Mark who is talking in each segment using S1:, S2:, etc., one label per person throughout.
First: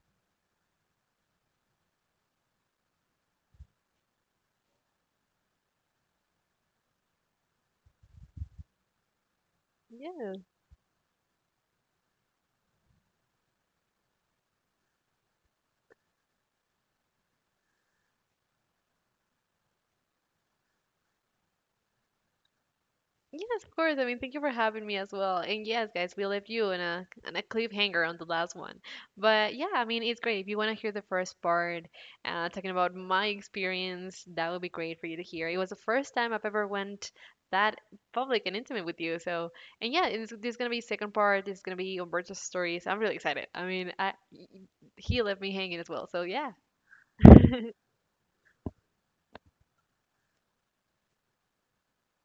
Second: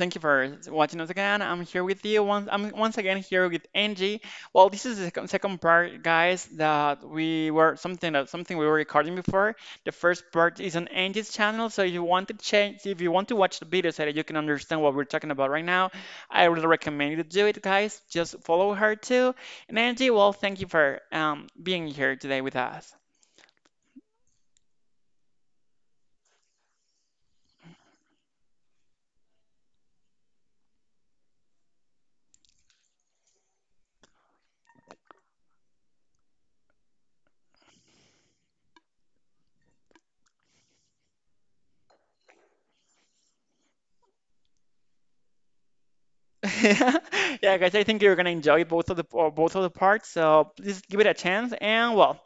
S1: Thank you for watching us again. I'm here with you once. I'm once again here with Angie. Well, this is the second part, guys. That we were something that something we were recording before. The first
S2: Yeah,
S1: part is on Angie's channel, so if you want to change, if you want to watch the video so that you can understand what we're talking about right now, I really recommend you to do it, guys. Just follow her too. And Angie, well, thank you for being here today with us.
S2: yes, of course. I mean, thank you for having me as well. And yes, guys, we left you in a cliffhanger on the last one. But yeah, I mean, it's great. If you want to hear the first part, talking about my experience, that would be great for you to hear. It was the first time I've ever went that public and intimate with you. So, and yeah, there's gonna be second part. There's gonna be Umberto's stories. I'm really excited. I mean, I he left me hanging as well. So yeah.
S1: Yeah, guys, I think you're gonna enjoy both of the parts. So please give it a chance. And well,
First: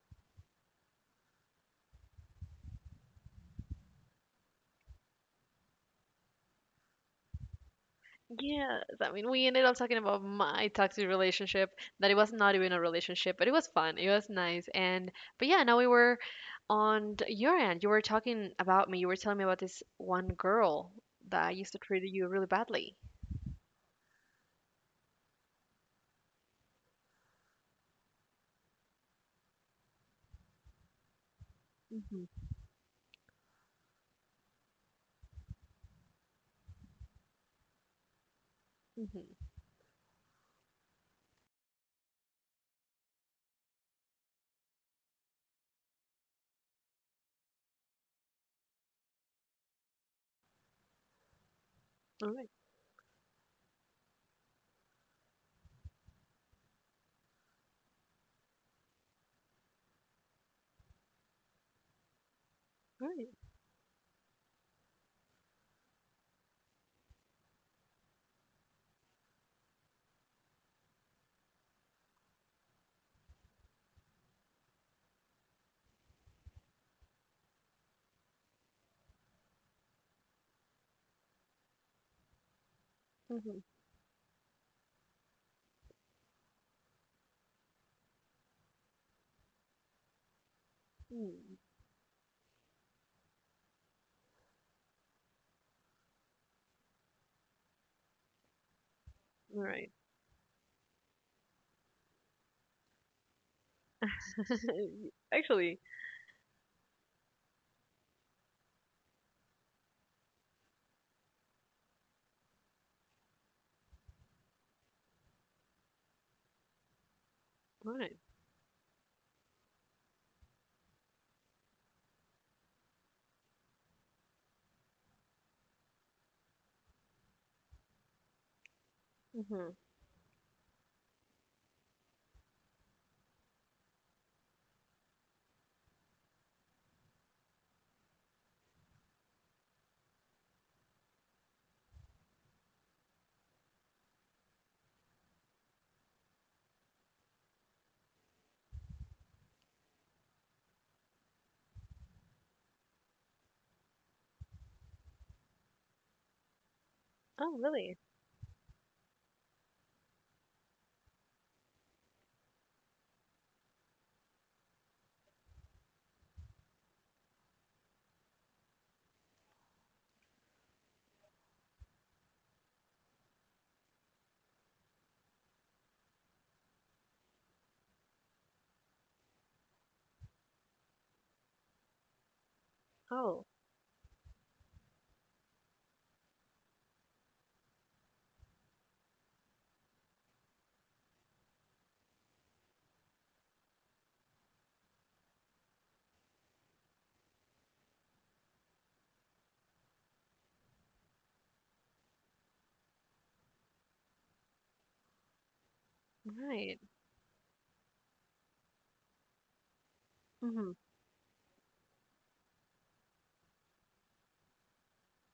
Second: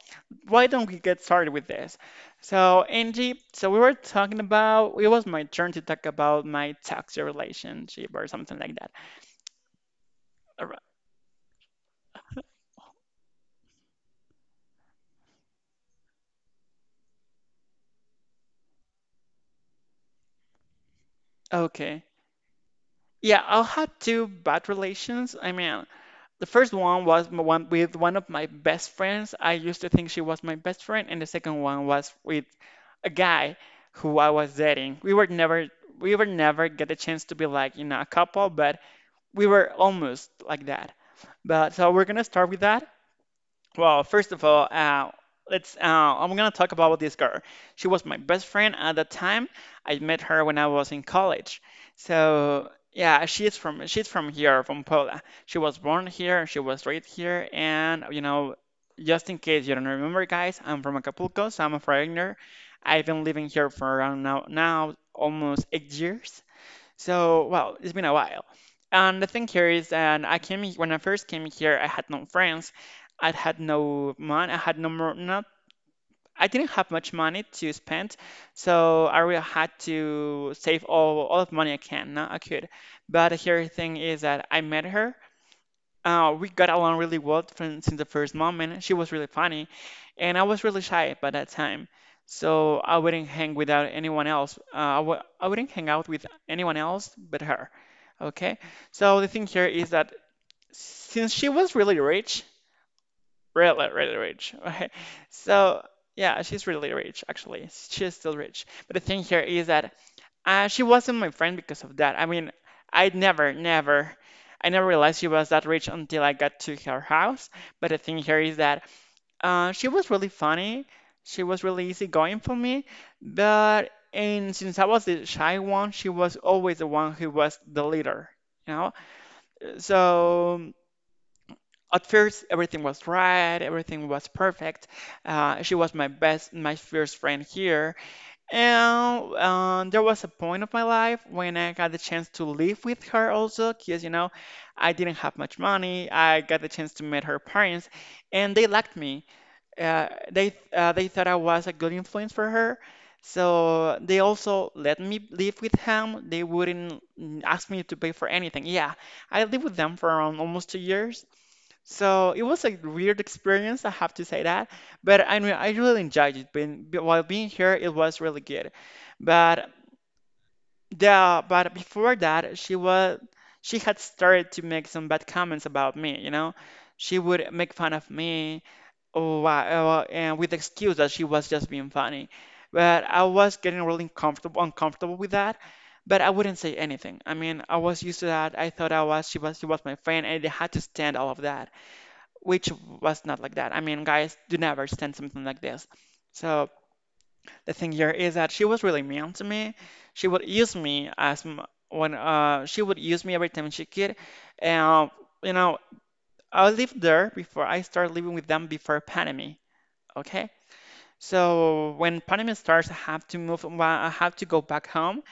S1: why don't we get started with this? So Angie, so we were talking about, it was my turn to talk about my toxic relationship or something like
S2: Yes,
S1: that.
S2: I mean, we ended up talking about my
S1: Alri-
S2: toxic relationship, that it was not even a relationship, but it was fun. It was nice. And, but yeah, now we were on your end. You were talking about me. You were telling me about this one girl that used to treat
S1: Okay.
S2: you really badly.
S1: Yeah, I'll have two bad relations. I mean, the first one was one with one of my best friends. I used to think she was my best friend, and the second one was
S2: Mm-hmm.
S1: with a guy who I was dating. We were never, we were never get a chance to be, like, you know, a couple, but we
S2: Mm-hmm.
S1: were almost like that. But so we're gonna start with that. Well, first of all, let's. I'm gonna talk about this girl. She was my best friend at the time. I met her when I was in college.
S2: All right.
S1: So yeah, she's from here, from Pola. She was born here. She was raised here, and you know, just in case you don't remember, guys, I'm from Acapulco, so I'm a foreigner. I've
S2: All
S1: been
S2: right.
S1: living here for around, now almost 8 years. So, well, it's been a while. And the thing here is, and I came he- when I first came here, I had no friends. I had no money. I had no more. Not. I didn't have much money to spend, so I really had to save all of money I can. Not I could. But
S2: Mm-hmm.
S1: here the thing is that I met her. We got along really well from, since the first moment. She was really funny, and I was really shy by that
S2: Mm.
S1: time, so I wouldn't hang without anyone else. I w- I wouldn't hang out with anyone else but her. Okay, so the thing
S2: All
S1: here is
S2: right.
S1: that since she was really rich, really, really rich, okay,
S2: Actually,
S1: so yeah, she's really rich actually. She's still rich, but the thing here is that she wasn't my friend because of that. I mean, I never, never, I never realized she was that rich until I got to her house. But
S2: all
S1: the
S2: right.
S1: thing here is that she was really funny. She was really easygoing for me. But, and since I was the shy one, she was always the one who was the leader, you know?
S2: Mm-hmm.
S1: So at first, everything was right, everything was perfect. She was my first friend here. And there was a point of my life when I got the chance to live with her also, because you know, I didn't have much money. I got the chance to meet her parents, and they liked me. They thought I was a good influence for her, so they also let me live with them. They wouldn't
S2: Oh,
S1: ask me to
S2: really?
S1: pay for anything. Yeah, I lived with them for around almost 2 years, so it was a weird experience, I have to say that. But I mean, I really enjoyed it. While being here, it was really good. But the but before that, she had started to make some bad comments about me. You know, she would make fun of me, oh, and with the excuse that she was just being funny. But I
S2: Oh,
S1: was getting really uncomfortable with that. But I wouldn't say anything. I mean, I was used to that. I thought I was she was my friend, and I had to stand all of that, which was not like that. I mean, guys, do never stand something like this. So the thing here is that she was really mean to me. She would use me every time she could, and you know, I
S2: right. Right.
S1: lived there before, I started living with them before pandemic. Okay,
S2: Mm-hmm.
S1: so when pandemic starts, I have to move. I have to go back home,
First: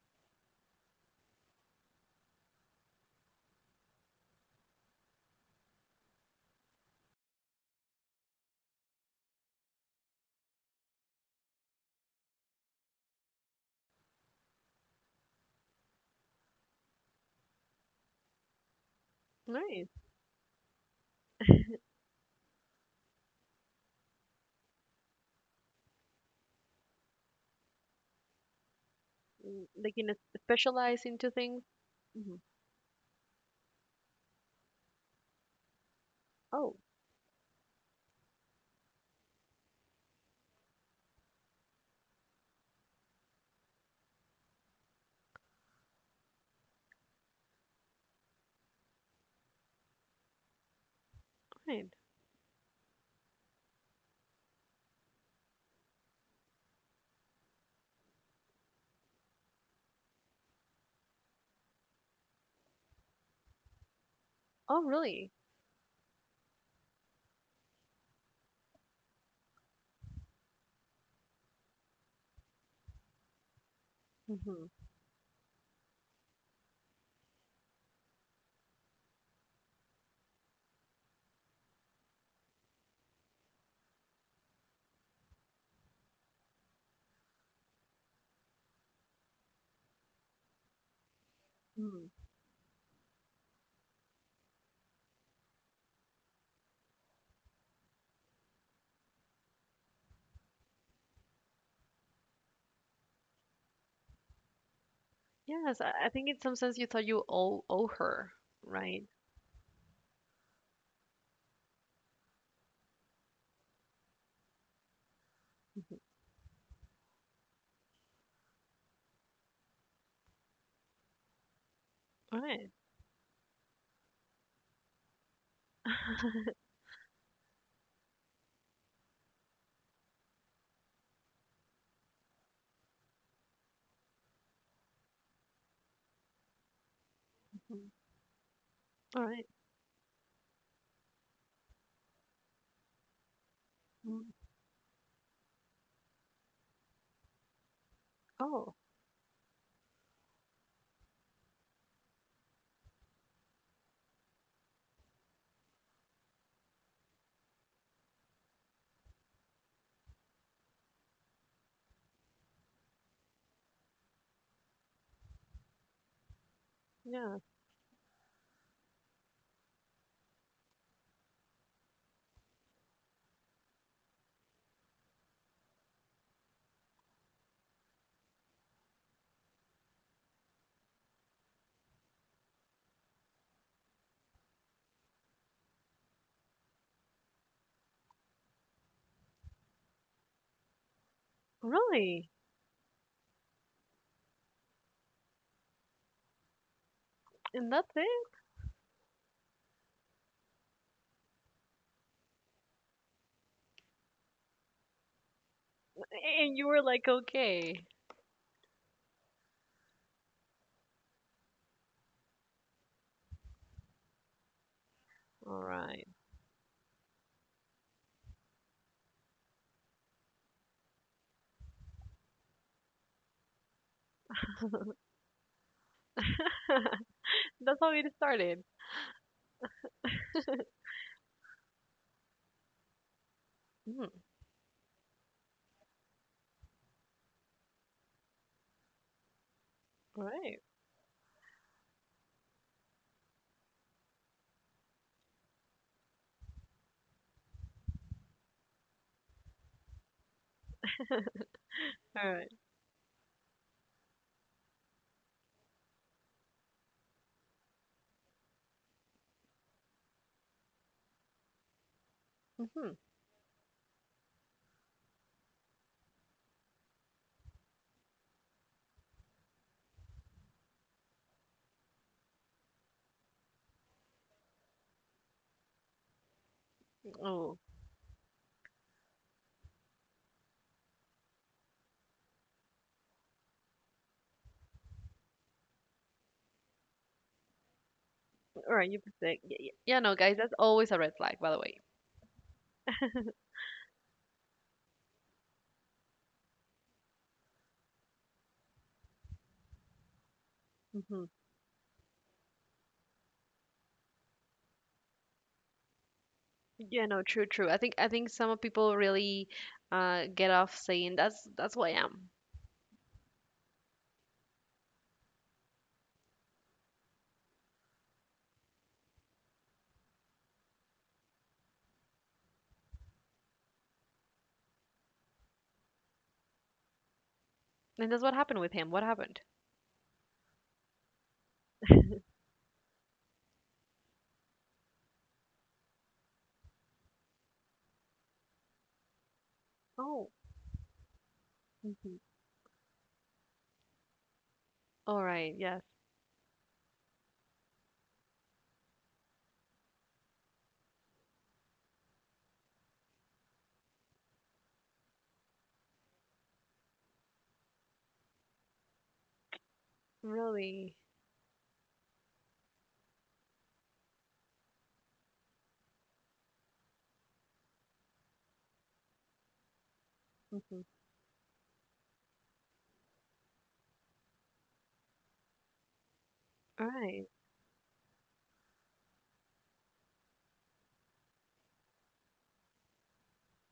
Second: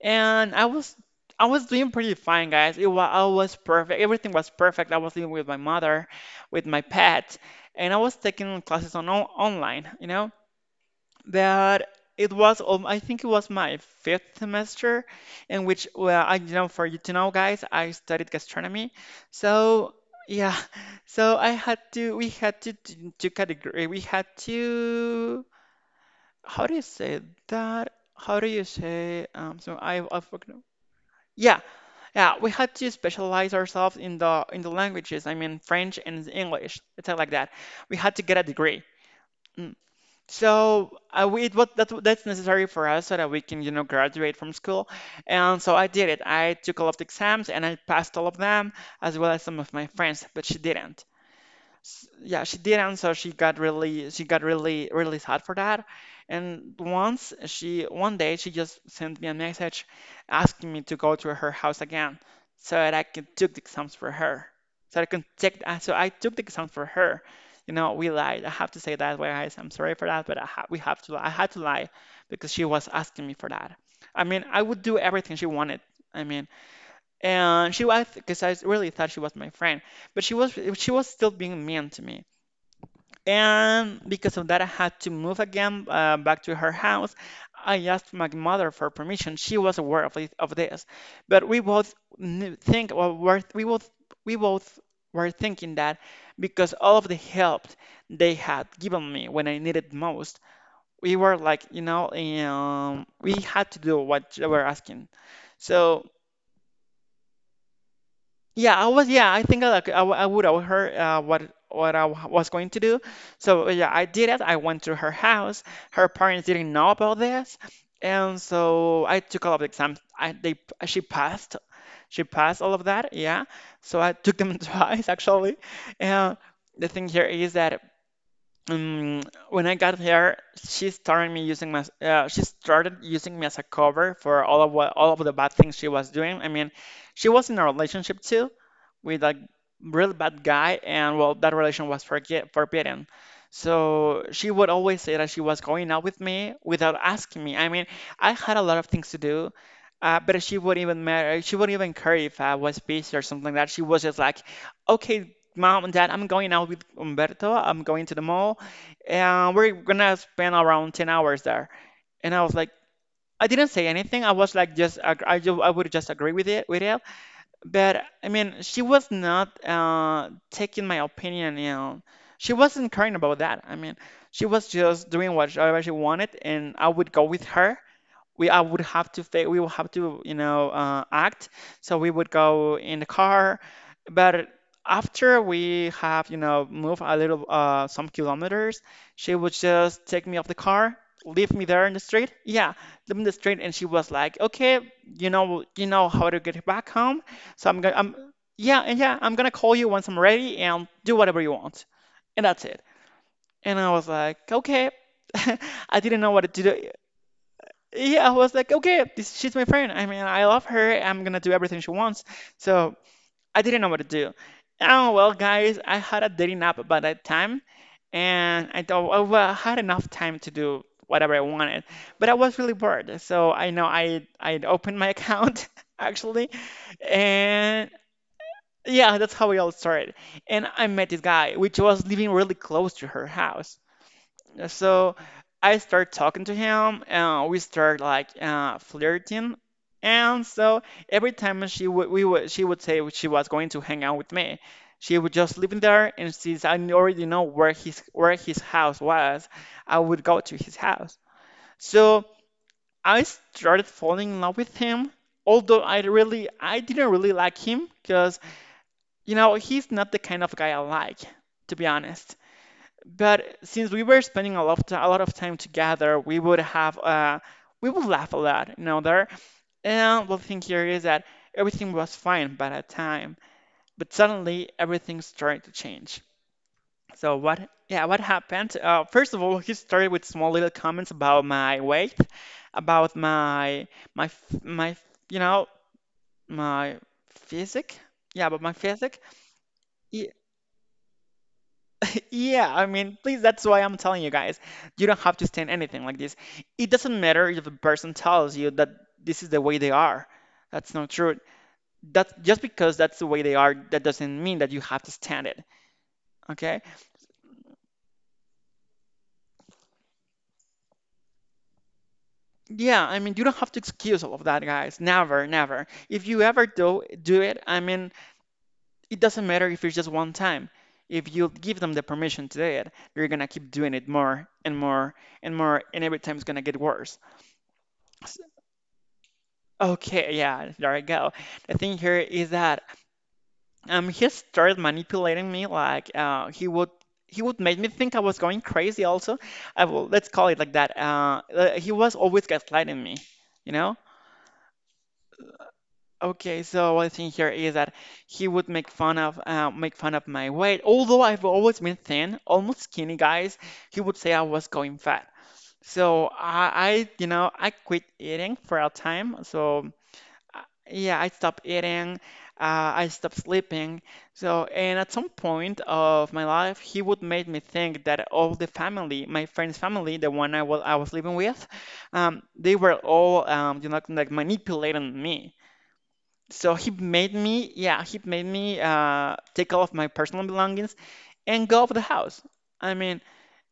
S1: and I was doing pretty fine, guys. It was I was perfect. Everything was perfect. I was living with my mother, with my pet, and I was taking classes online, you know. But it was I think it was my fifth semester in which, well, I you know, for you to know, guys, I studied gastronomy.
S2: Right.
S1: So yeah, so I had to we had to, to category we had to, how do you say that? How do you say, so
S2: Like,
S1: I forgot.
S2: specialize into
S1: Yeah,
S2: things.
S1: yeah,
S2: Mm-hmm.
S1: we had to specialize ourselves in the languages. I mean, French and
S2: Oh,
S1: English, stuff like that. We had to get a degree. Mm. So we, it, what that, that's necessary for us so that we can, you know, graduate from school. And so I did it. I took all of the exams and I passed all of them, as well as some of my friends, but she didn't
S2: right.
S1: s- yeah, she didn't, so she got really, really sad for that. And once she one day she just sent me a message asking me to go to her house again so that I could take the exams for her.
S2: Oh, really?
S1: So I took the exams for her. You know, we lied. I have to say that, guys. I'm sorry for that, but I ha we have to I had to lie because she was asking me for that. I mean, I
S2: Hmm.
S1: would do everything she wanted. I mean, and she was, because I really thought she was my friend, but she was still being mean to me. And because of that, I had to move again, back to her house. I asked my mother for permission. She was aware of this, but we both
S2: Hmm.
S1: knew- think well, were, we both were thinking that because all of the help they had given me when I needed most, we were like, you know, we had to do what they were asking.
S2: Yes, I,
S1: So
S2: I think in some sense you thought you owe her,
S1: yeah, I
S2: right?
S1: was. Yeah, I think I like I, w- I would. I would heard what was going to do. So yeah, I did it. I went to her house.
S2: Mhm.
S1: Her parents didn't know about this, and so I took all of the exams. I they She passed. She passed
S2: Right.
S1: all of that. Yeah. So I took them twice actually. And
S2: Mhm.
S1: the thing here is that, um, when I got here, she started using me as a cover for all of the bad things she was doing. I mean, she was in a relationship too with
S2: All
S1: a
S2: right.
S1: really bad guy, and well, that relation was forbidden. So
S2: Mm.
S1: she would always say that she was going out with me without asking me. I mean, I had a
S2: Oh,
S1: lot of things to do, but she wouldn't even matter. She wouldn't even care if I was busy or something like that. She was just like, okay, mom and dad, I'm going out with Umberto. I'm going to the mall and we're gonna spend around 10 hours there. And I was like, I didn't say anything I was like just ag- I, ju- I would just agree with it.
S2: yeah.
S1: But I mean, she was not, taking my opinion, you know. She wasn't caring about that. I mean, she was just doing whatever she wanted, and I would go with her. We will have to, you know, act. So we would go in the car, but after we have, you know, moved a little, some kilometers, she would just take me off the car, leave me there in the
S2: Really?
S1: street. Yeah, leave me in the street, and she was like, okay, you know how to get back home. So
S2: And
S1: I'm
S2: that's
S1: gonna I'm
S2: it?
S1: Yeah, and yeah, I'm gonna call you once I'm ready and do whatever you want, and that's it. And I was like, okay. I didn't know what
S2: And
S1: to
S2: you were
S1: do.
S2: like, okay.
S1: Yeah, I was like, okay, she's my friend. I mean, I love her. I'm gonna do everything she wants. So I didn't know what to do. Oh well,
S2: All
S1: guys, I
S2: right.
S1: had a dating app by that time, and I thought, oh, well, I had enough time to do whatever I wanted. But I was really bored, so I know I opened my account actually,
S2: That's
S1: and
S2: how it started.
S1: yeah, that's how we all started. And I met this guy, which was living really close to her house.
S2: Mm.
S1: So I start talking to him, and we start like flirting.
S2: All
S1: And
S2: right.
S1: so every time she would say she was going to hang out with me, she would just live in there. And since I already know where his house was, I would go to his house. So
S2: All right.
S1: I started falling in love with him. Although I didn't really like him because you know he's not the kind of guy I like, to be honest.
S2: Mm-hmm.
S1: But since we were spending a lot of time, a lot of time together, we would have we would laugh a lot, there. And the thing here is that everything was fine by that time, but suddenly everything started to change. So
S2: Oh,
S1: what? Yeah, what happened? First of all, he started with small little comments about my weight, about my my f- my you know my physique. Yeah, about my
S2: all right. You
S1: physique.
S2: perfect. Yeah, yeah, yeah, no,
S1: Y-
S2: guys, that's always a red flag, by the way.
S1: Yeah, I mean, please, that's why I'm telling you guys, you don't have to stand anything like this. It doesn't matter if a person tells you that this is the way they are. That's not
S2: Mm-hmm.
S1: true. That just because that's the way they are, that doesn't mean that you have to stand it. Okay?
S2: Yeah, no, true, true. I think some people really get off saying that's who I am.
S1: Yeah, I mean, you don't have to excuse all of that, guys. Never, never. If you ever do it, I mean, it doesn't matter if it's just one time. If you give them the permission to do it, they're gonna keep doing it more and more and more, and every time it's gonna get worse.
S2: And that's what happened with him. What happened?
S1: Okay, yeah, there I go. The thing here is that he started manipulating me like he would make me think I was going crazy also. I will let's
S2: Oh.
S1: call it like that. He was
S2: Hmm.
S1: always gaslighting me, you know?
S2: All right. Yes.
S1: Okay, so what I think here is that he would make fun of my weight. Although I've always been thin, almost skinny guys, he would say I was going fat. So I you know, I quit eating for a time. So
S2: Really?
S1: yeah, I stopped eating, I stopped sleeping. So, and at some point of my life, he would make me think that all the family, my friend's family, the one
S2: Hmm.
S1: I was living with, they were all, you know, like manipulating me. So
S2: All
S1: he
S2: right.
S1: made me, yeah, he made me take all of my personal belongings and go out of the house. I mean,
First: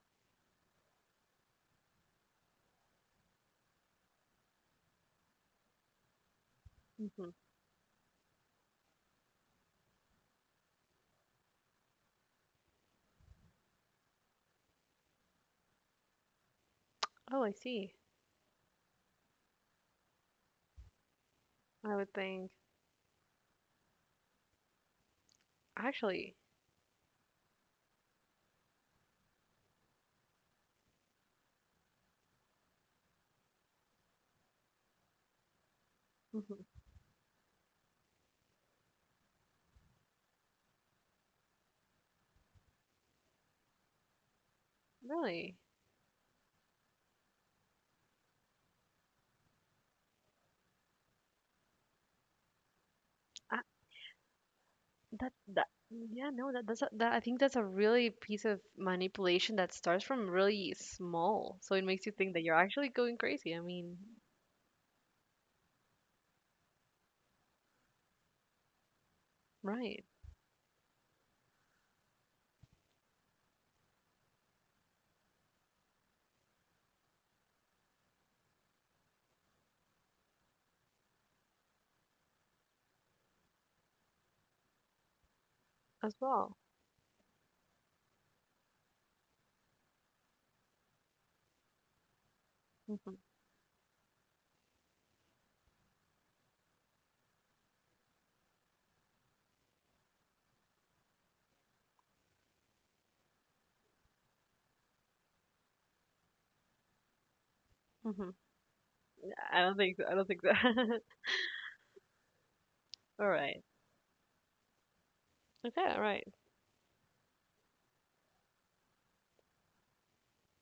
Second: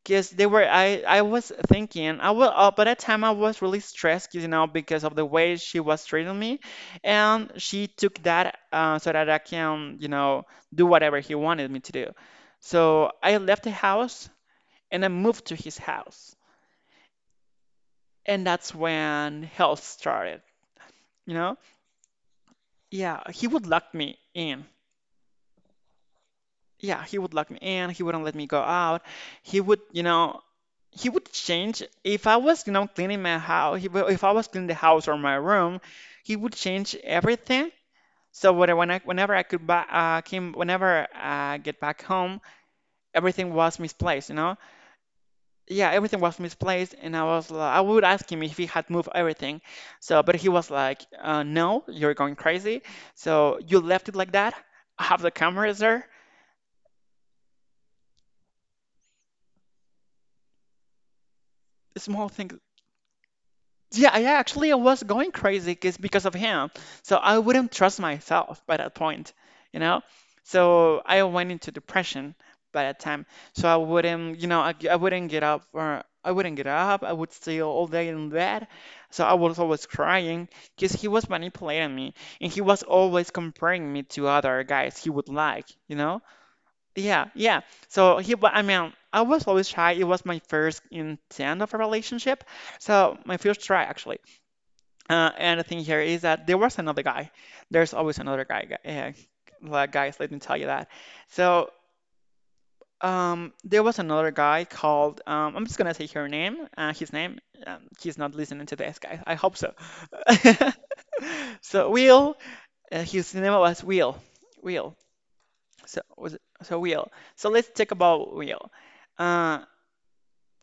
S1: because they were, I was thinking, by that time I was really stressed, 'cause, you know, because of the way she was treating me.
S2: Hmm.
S1: And she took that so that I can, you know, do whatever he wanted me to do. So I left the house and I moved to his house.
S2: Oh, I see.
S1: And that's when hell started, you know?
S2: I would think
S1: Yeah, he would lock me in.
S2: actually,
S1: Yeah, he would lock me in. He wouldn't let me go out. He would, you know, he would change if I was, you know, cleaning my house. If I was cleaning the house or my room, he would
S2: hmm,
S1: change everything. So when I, whenever I could buy, came, whenever I get back home, everything was misplaced. You know,
S2: really.
S1: yeah, everything was misplaced, and I was, like, I would ask him if he had moved everything. So, but he was like, "No, you're going crazy.
S2: I,
S1: So you left it like that. I have the
S2: that that
S1: cameras there."
S2: Yeah, no, that that's a, that I think that's a really piece of manipulation that starts from really small. So it makes you
S1: Small
S2: think that
S1: things.
S2: you're actually going crazy. I mean,
S1: Yeah, I was going crazy because of him. So I wouldn't trust myself by that point, you know?
S2: right,
S1: So I went into depression by that time. So I wouldn't, you know, I wouldn't get up. I would stay all day in bed. So I was always crying because he was manipulating me and he was always comparing me to other guys he would like, you
S2: as
S1: know?
S2: well.
S1: Yeah, yeah. So I mean, I was always shy. It was my first intent of a relationship.
S2: Hmm.
S1: So my first try actually. And the thing here is that there was another guy. There's always another guy, like guys. Let me tell you that. So there was another guy called. I'm just gonna say her name. His name. He's
S2: Hmm.
S1: not listening to this, guys. I hope
S2: I
S1: so.
S2: don't think so. I don't think so.
S1: So Will.
S2: All
S1: His name
S2: right.
S1: was Will. Will.
S2: Okay,
S1: So
S2: all right.
S1: Will. So let's talk about Will. Uh,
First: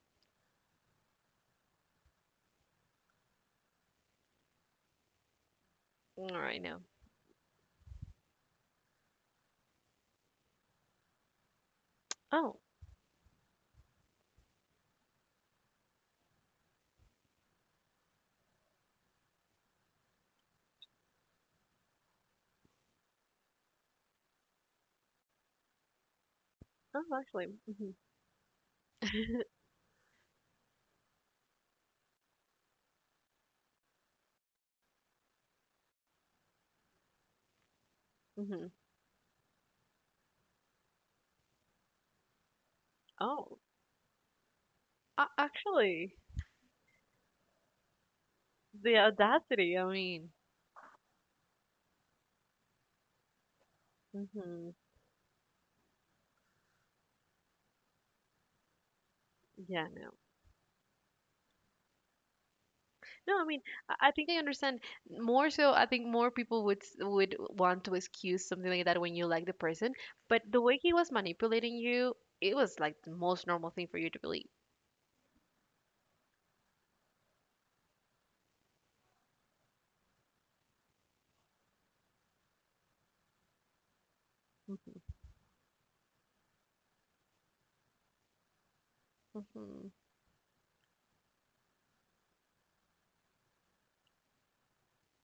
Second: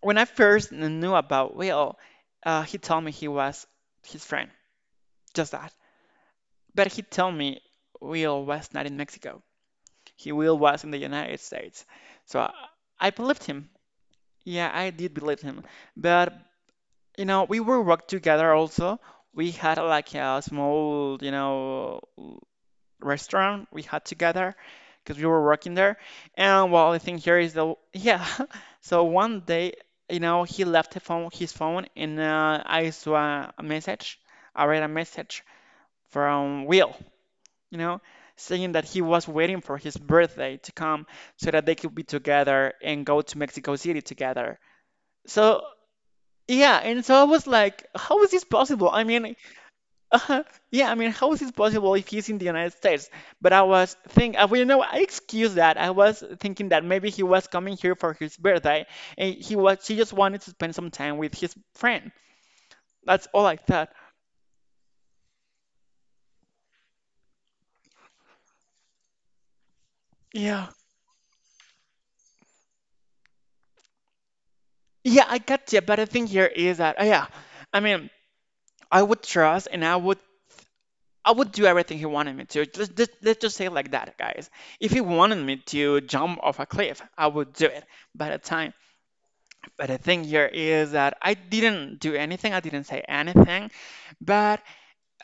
S1: when I first knew about Will, he told me he was his friend. Just that.
S2: All right, no.
S1: But he told me Will was not in Mexico. He Will was in the United States. So
S2: Oh,
S1: I believed him. Yeah, I did believe him. But you know, we were work together also. We had like a small, you know, restaurant we had together because we were working there. And well, the
S2: oh,
S1: thing here
S2: actually.
S1: is the yeah. So
S2: Hmm.
S1: one day, you know, he left the phone, his phone, and I saw a message. I read a message from Will, you know,
S2: Hmm.
S1: saying that he was waiting for his birthday to come so that they could be together and go to
S2: Oh,
S1: Mexico City together.
S2: a
S1: So,
S2: actually,
S1: yeah, and so I was like, how is this possible?
S2: the
S1: I mean,
S2: audacity. I mean,
S1: uh, yeah, I mean, how is this possible if he's in the United States? But I was thinking, well, you
S2: hmm,
S1: know, I excuse that. I was thinking that maybe he was coming here for his birthday and
S2: yeah,
S1: she
S2: no,
S1: just wanted to spend some time with his friend. That's
S2: no. I
S1: all I
S2: mean,
S1: thought.
S2: I think I understand more so. I think more people would would want to excuse something like that when you like the person, but the
S1: Yeah.
S2: way he was manipulating you, it was like the most normal thing for you to believe.
S1: Yeah, I got you. But the thing here is that, yeah, I mean, I would trust and I would do everything he wanted me to. Let's just say it like that, guys. If he
S2: Mm-hmm.
S1: wanted me to jump off a cliff, I would do it by the time. But
S2: Mm-hmm.
S1: the thing here is that I didn't do anything. I didn't say anything. But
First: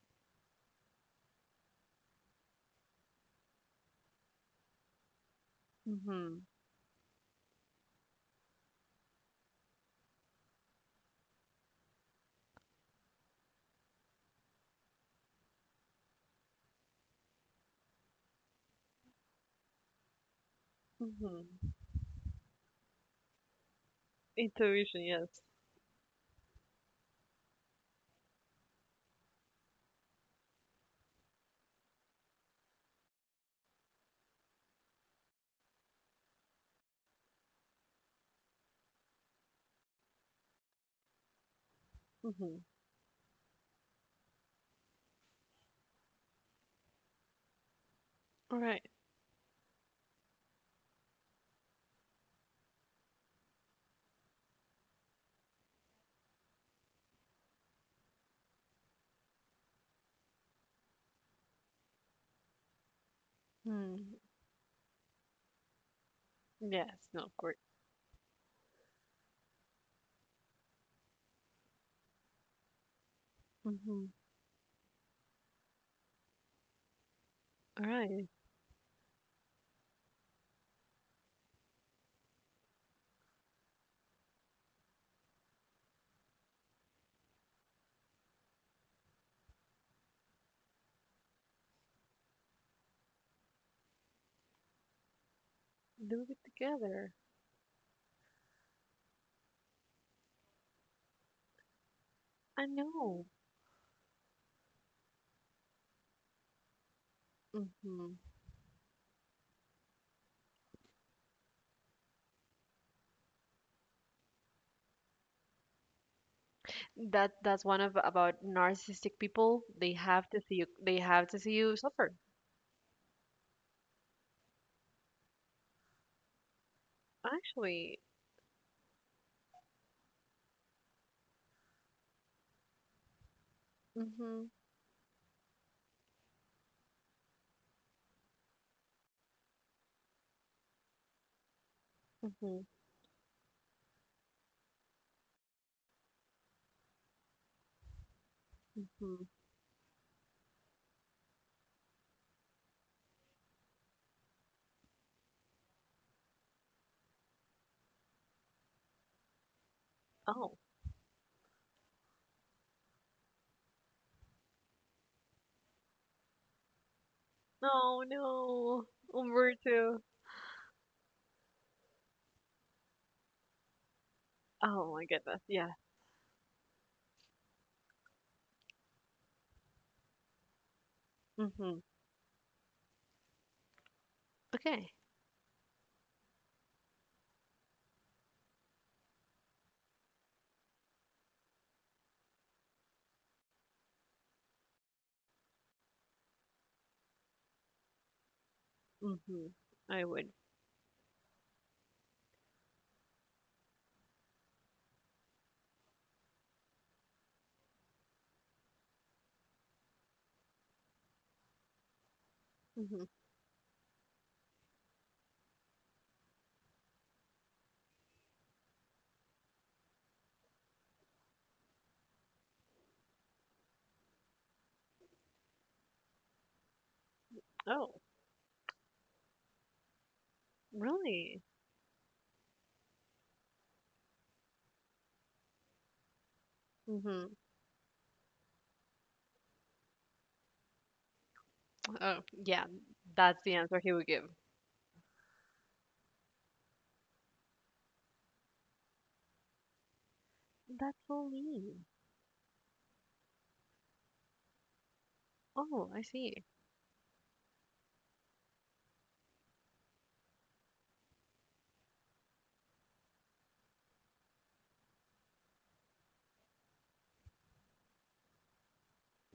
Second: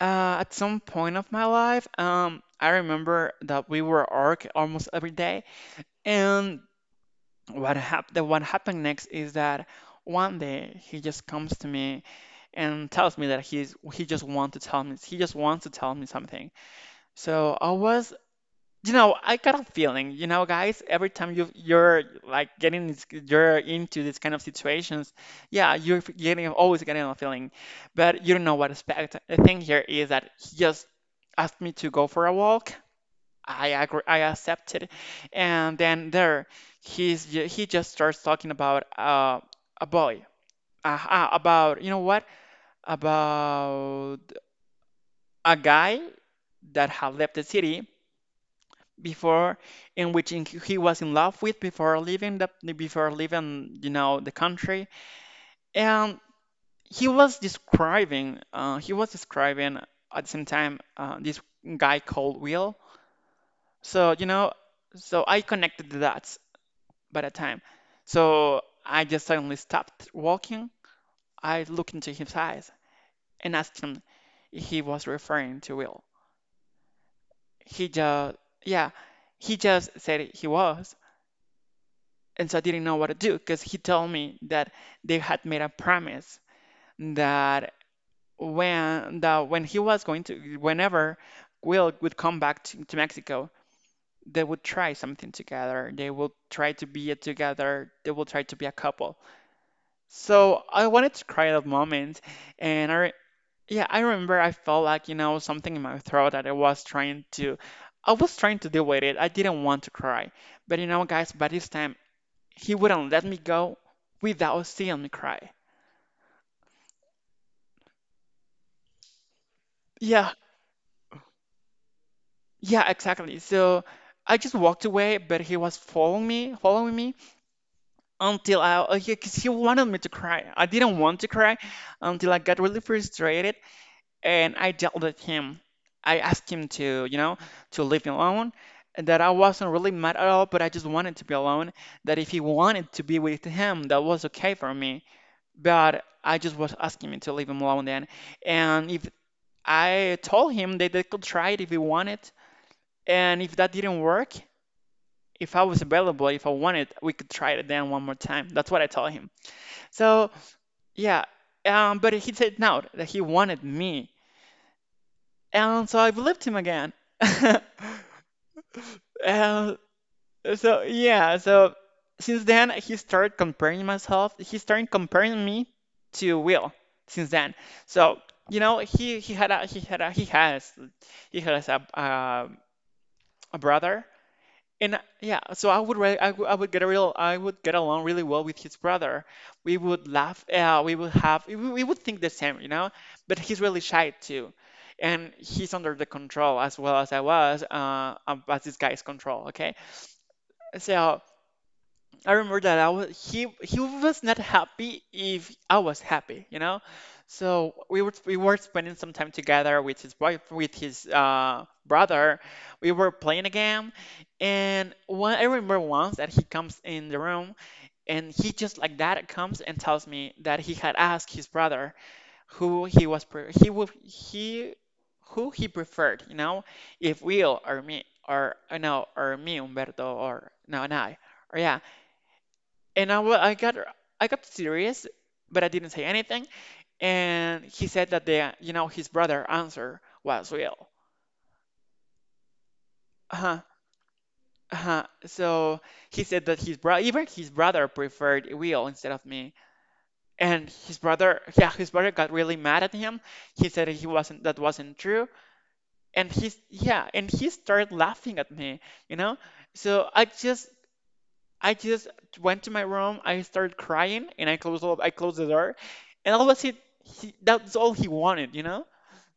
S1: at some point of my life, I remember that we were arc almost every day.
S2: Mm-hmm.
S1: And what happened? What happened next is that one day he just comes to me and tells me that he just wants to tell me something. So I was. You know, I got a feeling, you know, guys, every time
S2: Mm-hmm.
S1: you're like getting you're into this kind of
S2: Intuition,
S1: situations,
S2: yes.
S1: yeah, you're f- getting always getting a feeling, but you don't know what to expect. The thing here is that he just asked me to go for a walk. I agree, I accepted, and then there, he just starts talking about a boy, about you know what,
S2: Mm-hmm.
S1: about a guy that had left the city
S2: All right.
S1: before in which he was in love with before leaving the before leaving you know the country and he was describing at the same time this guy called Will,
S2: Mm.
S1: so you know, so I connected the dots
S2: Yes,
S1: by
S2: no,
S1: the
S2: of course.
S1: time, so I just suddenly stopped walking, I looked into his eyes and asked him
S2: Mm-hmm.
S1: if he was referring to Will.
S2: All
S1: He
S2: right.
S1: just yeah, he just said he was. And so I didn't know what to do because he told me that they had made a promise that that when he was going to whenever Will would come back to Mexico, they would try something together. They
S2: Do
S1: will
S2: it
S1: try to
S2: together.
S1: be together. They will try to be a couple. So I wanted to cry at that moment,
S2: I
S1: and
S2: know.
S1: yeah, I remember I felt like you know something in my throat that I was trying to.
S2: Mm-hmm.
S1: I was trying to deal with it. I didn't want to cry. But you know, guys, by this time he wouldn't let me go without seeing me cry.
S2: That's one of about narcissistic people. They have
S1: Yeah,
S2: to see you. They have to see you suffer.
S1: yeah, exactly. So I just walked away, but he was following me
S2: Actually.
S1: until yeah, because he wanted me to cry. I didn't want to cry until I got really frustrated
S2: Mhm.
S1: and I dealt with him. I asked him to, you know, to leave me alone, and that I wasn't really mad at all, but I just wanted to be alone. That if he
S2: Mhm.
S1: wanted to be with him, that was okay for me. But I just was asking him to leave him alone then. And if
S2: Mhm.
S1: I told him that they could try it if he wanted, and if that didn't work, if I was available, if I wanted, we could try it again one more time. That's what I told him. So
S2: Oh.
S1: yeah, but he said no, that he wanted me, and so I believed him again.
S2: No. No.
S1: And
S2: Umberto.
S1: so yeah, so since then he started comparing myself. He started
S2: Oh my goodness.
S1: comparing
S2: Yeah.
S1: me to Will since then. So you know he had a he had a he has
S2: Mhm.
S1: a brother. And
S2: Okay.
S1: yeah, so I would re- I, w- I would get a real I would get along really well with his brother. We would laugh. We would have we would think the same, you know. But he's really shy too, and he's under the control as well as I was as this guy's control.
S2: Mhm.
S1: Okay,
S2: I would.
S1: so I remember that I was he was not happy if I was happy, you know. So we were spending some time together with his wife, with his brother. We
S2: Mhm.
S1: were playing a game, and one I remember once that he comes in the room and he just like that comes and tells me that he had asked his brother who he was pre- he would he who he preferred, you know, if Will or me
S2: Oh.
S1: or no or me Umberto or no and I
S2: Really?
S1: or yeah and I got, I got serious, but I didn't say anything.
S2: Mhm.
S1: And he said that the you know his brother answer was real.
S2: Oh. Yeah. That's the
S1: Uh-huh.
S2: answer he would give.
S1: Uh-huh. So he said that his brother, even his brother preferred Will instead of me. And his
S2: That's so
S1: brother, yeah,
S2: mean.
S1: his brother got really mad at him. He said he wasn't, that wasn't true.
S2: Oh, I
S1: And
S2: see.
S1: he's, yeah, and he started laughing at me, you know? So I just went to my room. I started crying, and I closed the door, and all was it. He, that's all he wanted, you know.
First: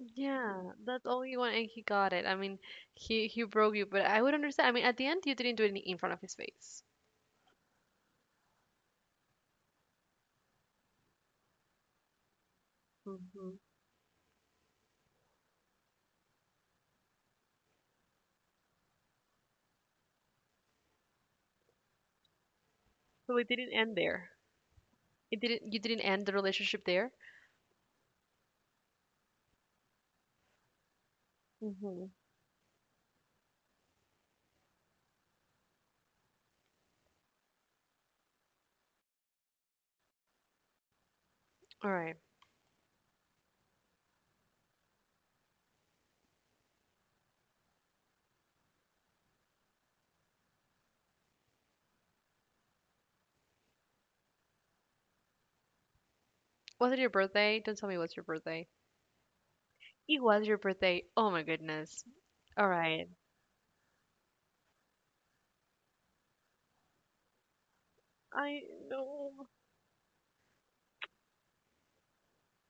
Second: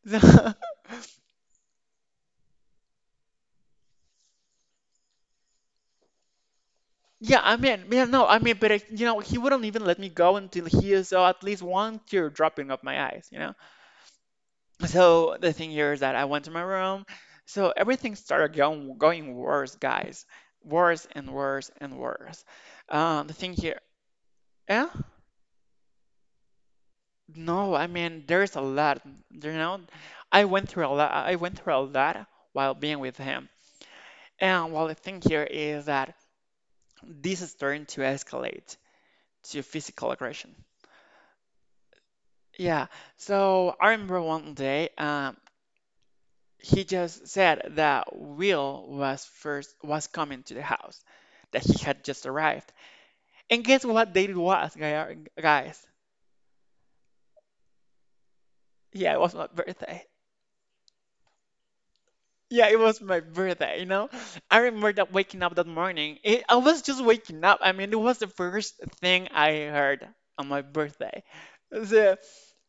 S2: Yeah, that's all he wanted, and he got it. I mean, he broke you, but I would understand. I mean, at the end, you didn't do it in front of his face.
S1: So, yeah, I mean, yeah, no, I mean, but I, you know, he wouldn't even let me go until he saw at least one tear dropping off my eyes, you
S2: Mm-hmm.
S1: know. So the thing here is that I went to my room. So everything started going worse, guys, worse and worse and worse. The
S2: So it
S1: thing
S2: didn't
S1: here,
S2: end there.
S1: yeah.
S2: It didn't. You didn't end the relationship there.
S1: No, I mean there's a lot. You know, I went through a lot. I went through a
S2: Mm-hmm.
S1: lot while being with him. And well, the thing here is that this is starting to escalate to physical aggression.
S2: All right.
S1: Yeah. So I remember one day, he just said that Will was coming to the house, that he had just arrived. And guess what date it was, guys?
S2: Was it your birthday? Don't tell me it was your birthday.
S1: Yeah, it was my birthday.
S2: It was your birthday. Oh my goodness.
S1: Yeah,
S2: All
S1: it was
S2: right.
S1: my birthday, you know? I remember that waking up that morning. I was just waking up. I mean, it was the
S2: I
S1: first thing
S2: know.
S1: I heard on my birthday. So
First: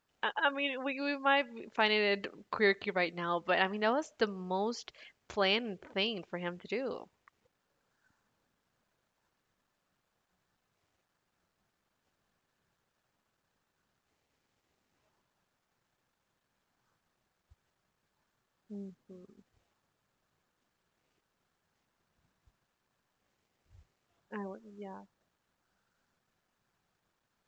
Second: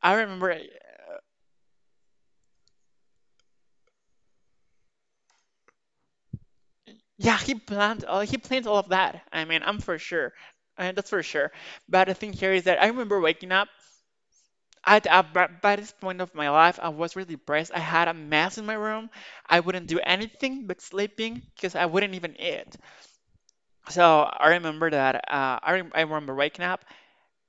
S1: I
S2: I
S1: remember,
S2: mean, we might be finding it quirky right now, but I mean, that was the most planned thing for him to do.
S1: yeah, he planned all of that. I mean, I'm for sure. And that's for sure. But the thing here is that I remember waking up. By this point of my life, I was really depressed. I had a mess in my room.
S2: Mm-hmm.
S1: I wouldn't do anything but sleeping because I wouldn't even eat. So
S2: I
S1: I
S2: would,
S1: remember
S2: yeah.
S1: that. I remember waking up.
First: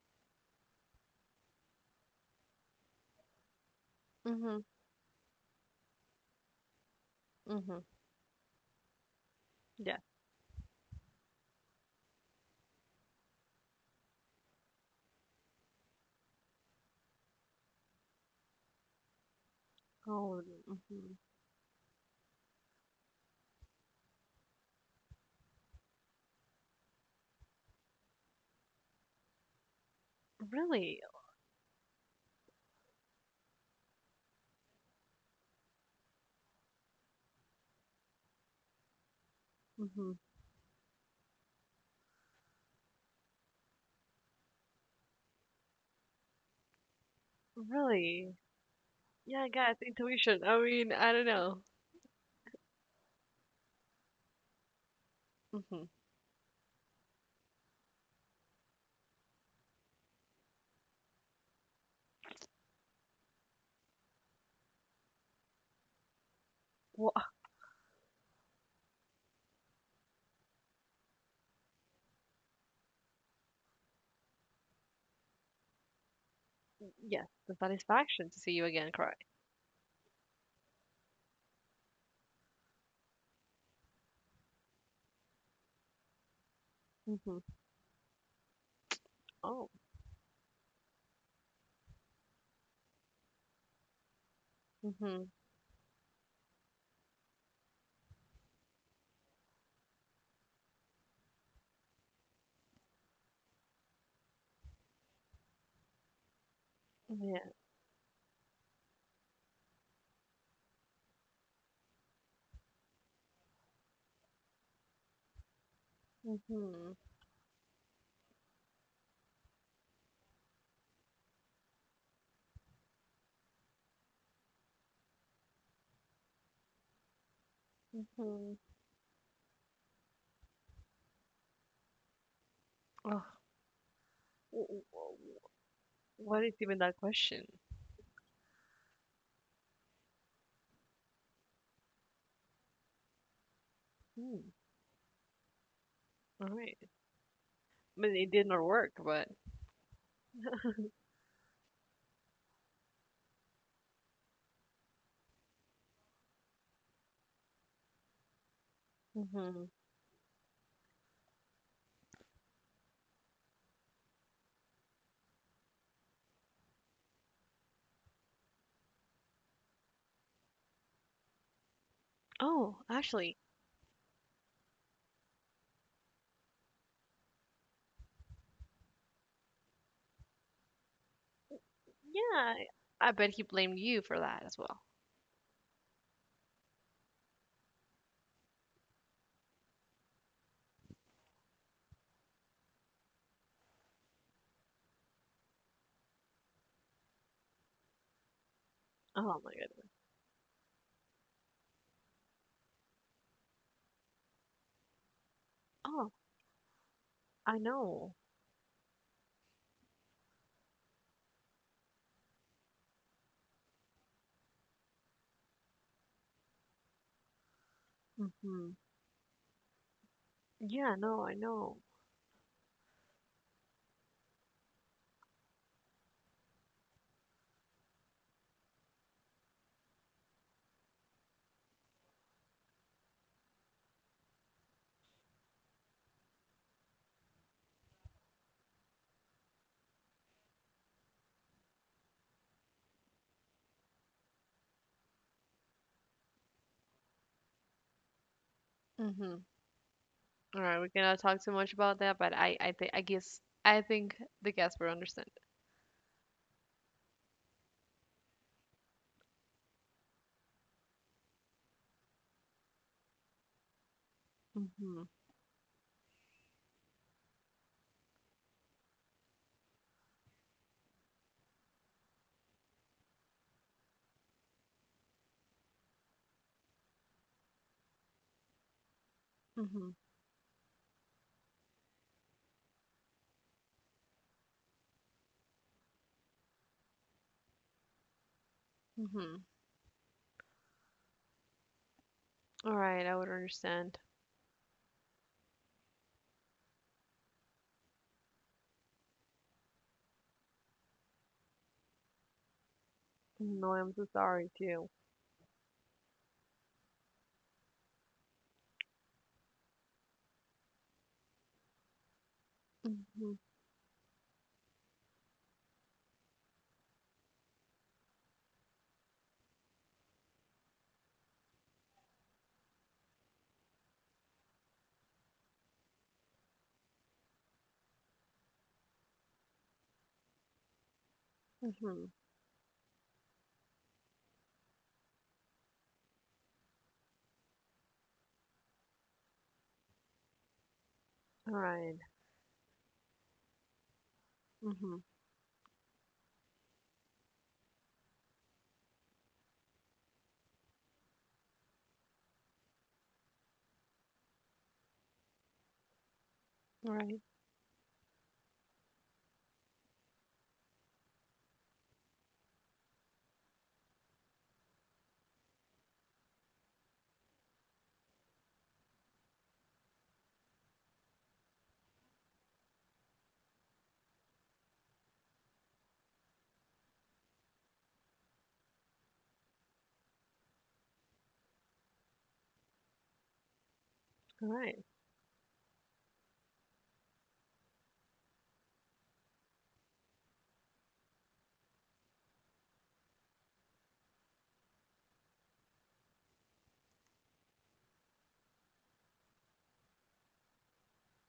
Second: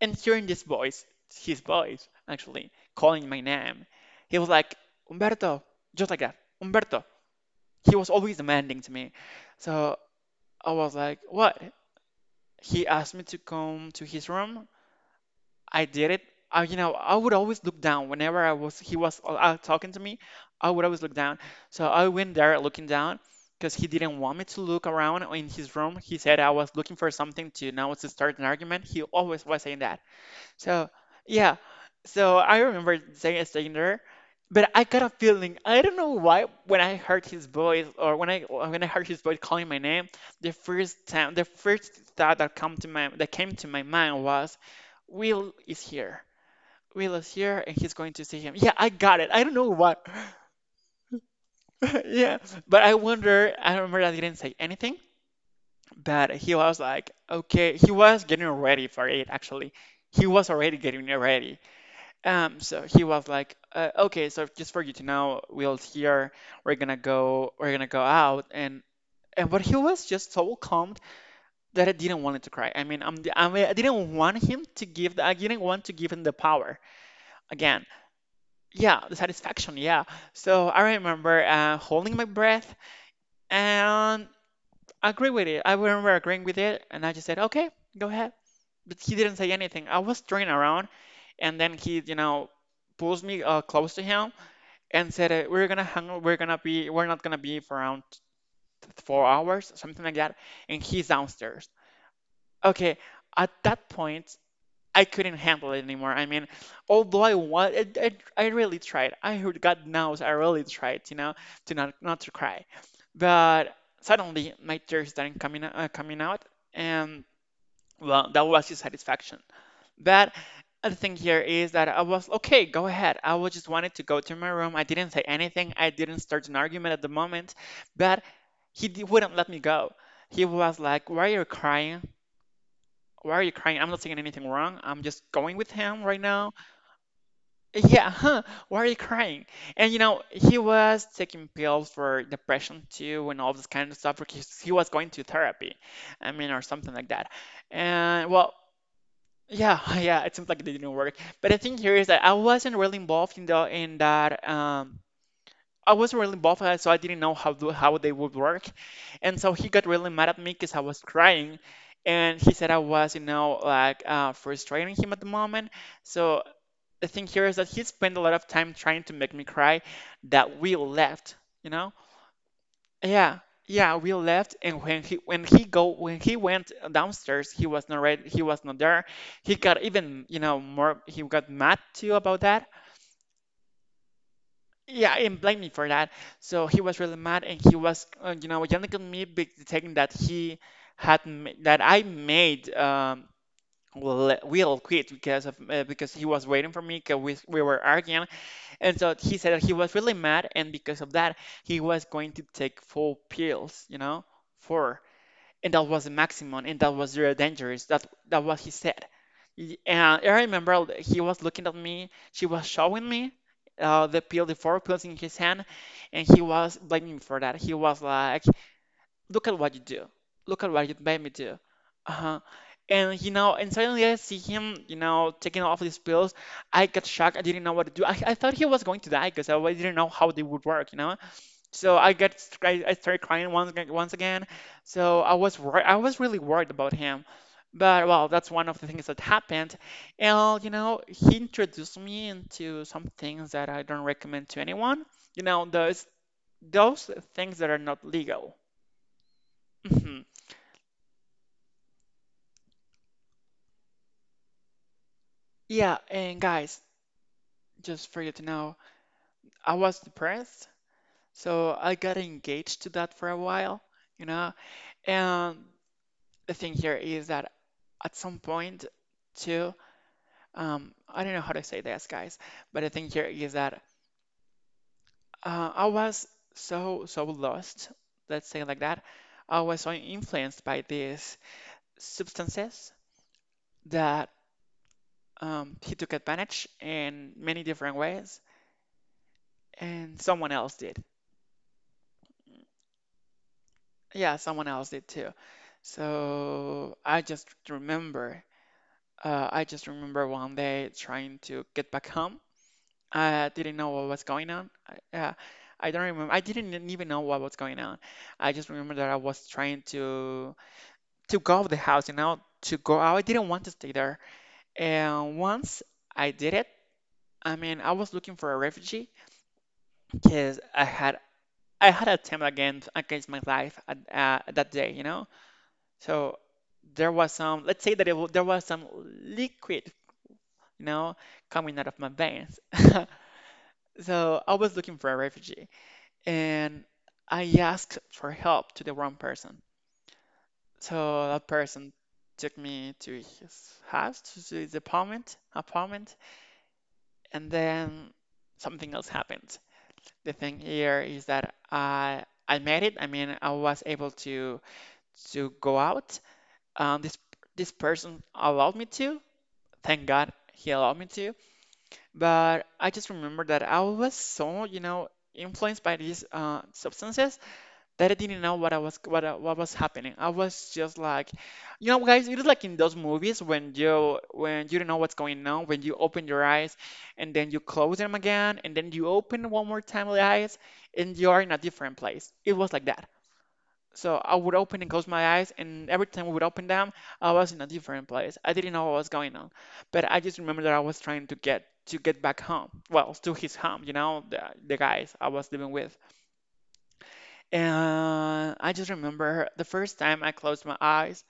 S1: And hearing this voice, his voice actually, calling my name, he was
S2: Mm-hmm.
S1: like, Umberto, just like that, Umberto.
S2: Mm-hmm.
S1: He was always demanding to me. So I was like, what? He asked me to come to his room. I did it. I, you know, I would always look down whenever I was he was talking to me.
S2: Oh,
S1: I would always look
S2: mhm.
S1: down. So I went there looking down because he didn't want me to look around in his room. He said I was looking for something to now to start an argument. He always was saying that. So
S2: Really?
S1: yeah, so I remember Zayn staying there, but I got a feeling I don't know why when I heard his voice or when I heard his voice calling my name,
S2: Hmm.
S1: the first thought that come to my that came to my mind was, Will is here. Will is here and he's going to
S2: Really?
S1: see him. Yeah, I got it. I
S2: Yeah,
S1: don't know
S2: guys,
S1: why.
S2: intuition. I mean, I don't know.
S1: Yeah, but I wonder. I remember I didn't say anything,
S2: Hmm.
S1: but he was like, okay, he was getting ready for it actually. He was already getting ready. So he was like, okay, so just for you to know, Will's here.
S2: Well,
S1: We're gonna go out, and but he was just so calmed that I didn't want him to cry. I mean, I'm, I mean, I didn't want him to give, the, I didn't want to give him the power
S2: yes, the
S1: again.
S2: satisfaction to see you again
S1: Yeah,
S2: cry.
S1: the satisfaction. Yeah. So I remember holding my breath and agree with it. I remember agreeing with it, and I just said,
S2: Hmm.
S1: okay, go ahead. But he didn't say
S2: Oh.
S1: anything. I was turning around, and then he, you know, pulls me close to him and
S2: Hmm.
S1: said we're not gonna be for around 4 hours something like that, and he's downstairs. Okay, at that point I couldn't handle it anymore. I mean, although I
S2: Yeah.
S1: want I really tried. I heard god knows I really tried, you know, to not to cry, but suddenly my tears started coming out,
S2: Hmm.
S1: and well, that was his satisfaction. But the thing here is that I was okay, go ahead. I was just wanted to go to my room. I didn't say anything. I didn't start an argument at the moment, but
S2: Hmm.
S1: wouldn't let me go. He was like, "Why are you crying?
S2: Oh,
S1: Why are you crying? I'm not saying anything wrong. I'm just going with him right
S2: what is
S1: now."
S2: even that question?
S1: Yeah, huh? Why are you crying? And you know, he was taking pills for depression too and all this kind of stuff
S2: Hmm.
S1: because he was going to therapy. I
S2: All
S1: mean, or
S2: right.
S1: something like that.
S2: But it
S1: And
S2: did
S1: well,
S2: not work, but.
S1: yeah, yeah, it seems like it didn't work. But the thing here is that I wasn't really involved in the in that I wasn't really involved, so I didn't know how they would work. And so
S2: Hmm.
S1: he got really mad at me because I was crying, and he said I was, you know, like frustrating him at the moment. So the thing here is that he spent a lot of time trying to make me cry that we left, you know.
S2: Oh, actually,
S1: Yeah, yeah, we left, and when he went downstairs, he was not ready, he was not there. He got even, you know, more he got mad too
S2: yeah,
S1: about
S2: I
S1: that.
S2: I bet he blamed you for that as well.
S1: Yeah, and blame me for that. So he was really mad, and he was, you know, yelling at me, saying that that I made Will quit because of because he was waiting for me because we were arguing, and so he
S2: Oh my
S1: said that he
S2: goodness.
S1: was really mad, and because of that, he was going to take four pills, you know, four. And that was
S2: Oh,
S1: the maximum, and that was very
S2: I
S1: dangerous. That
S2: know.
S1: that what he said. And I remember he was looking at me. She was showing me the four pills in his hand, and he was blaming me for that. He was like,
S2: Hmm.
S1: "Look at what you do. Look at what
S2: Yeah,
S1: you made
S2: no,
S1: me
S2: I
S1: do."
S2: know.
S1: Uh-huh. And you know, and suddenly I see him, you know, taking off these pills. I got shocked. I didn't know what to do. I thought he was going to die because didn't know how they would work, you know. So I started crying once again. So I was really worried about him. But well, that's one of the things that happened. And you know, he introduced me into some things that I don't recommend to anyone. You know, those things that are not legal.
S2: Mhm.
S1: Mhm.
S2: All right, we cannot talk too much about that, but I think, I guess, I think the guests would understand.
S1: Yeah, and guys, just for you to know, I was depressed, so I got engaged to that for a while, you know.
S2: Mhm.
S1: And the thing here is that at some point, too, I don't know how to say this, guys, but the thing here is that I was so lost, let's say like that. I was so
S2: Mhm.
S1: influenced by these substances that he took advantage in many different ways,
S2: Mhm.
S1: and someone else did.
S2: All right, I would understand.
S1: Yeah, someone else did too. So I just remember one day trying to get back home. I
S2: No,
S1: didn't know
S2: I'm so
S1: what was going
S2: sorry
S1: on.
S2: too.
S1: I, uh, I don't remember. I didn't even know what was going on. I just remember that I was trying to go out of the house, to go out. I
S2: Mhm.
S1: didn't want to stay there. And once I did it, I mean, I was looking for a refugee because I had a attempt against my life at that day. So there was some, let's say that there was some liquid, you know, coming out of my
S2: Mhm.
S1: veins. So I was looking for a refugee. And I asked for help to the wrong person. So that
S2: All
S1: person
S2: right.
S1: took me to his house, to his
S2: Mhm.
S1: apartment, and then something else happened. The thing here is that I made it. I mean, I was able to go out.
S2: All
S1: Um, this
S2: right.
S1: this person allowed me to. Thank God he allowed me to. But I just remember that I was so, influenced by these substances that I didn't know what was happening. I was just like, guys, it is like in those movies when you don't know what's going on, when you open your eyes and then you close them again, and then you open one more time the eyes, and you are in a different place. It was like that. So I
S2: All
S1: would open
S2: right.
S1: and close my eyes, and every time I would open them, I was in a different place. I didn't know what was going on, but I just remember that I was trying to get back home. Well, to his home, the guys I was living with. And I just remember the first time I closed my eyes.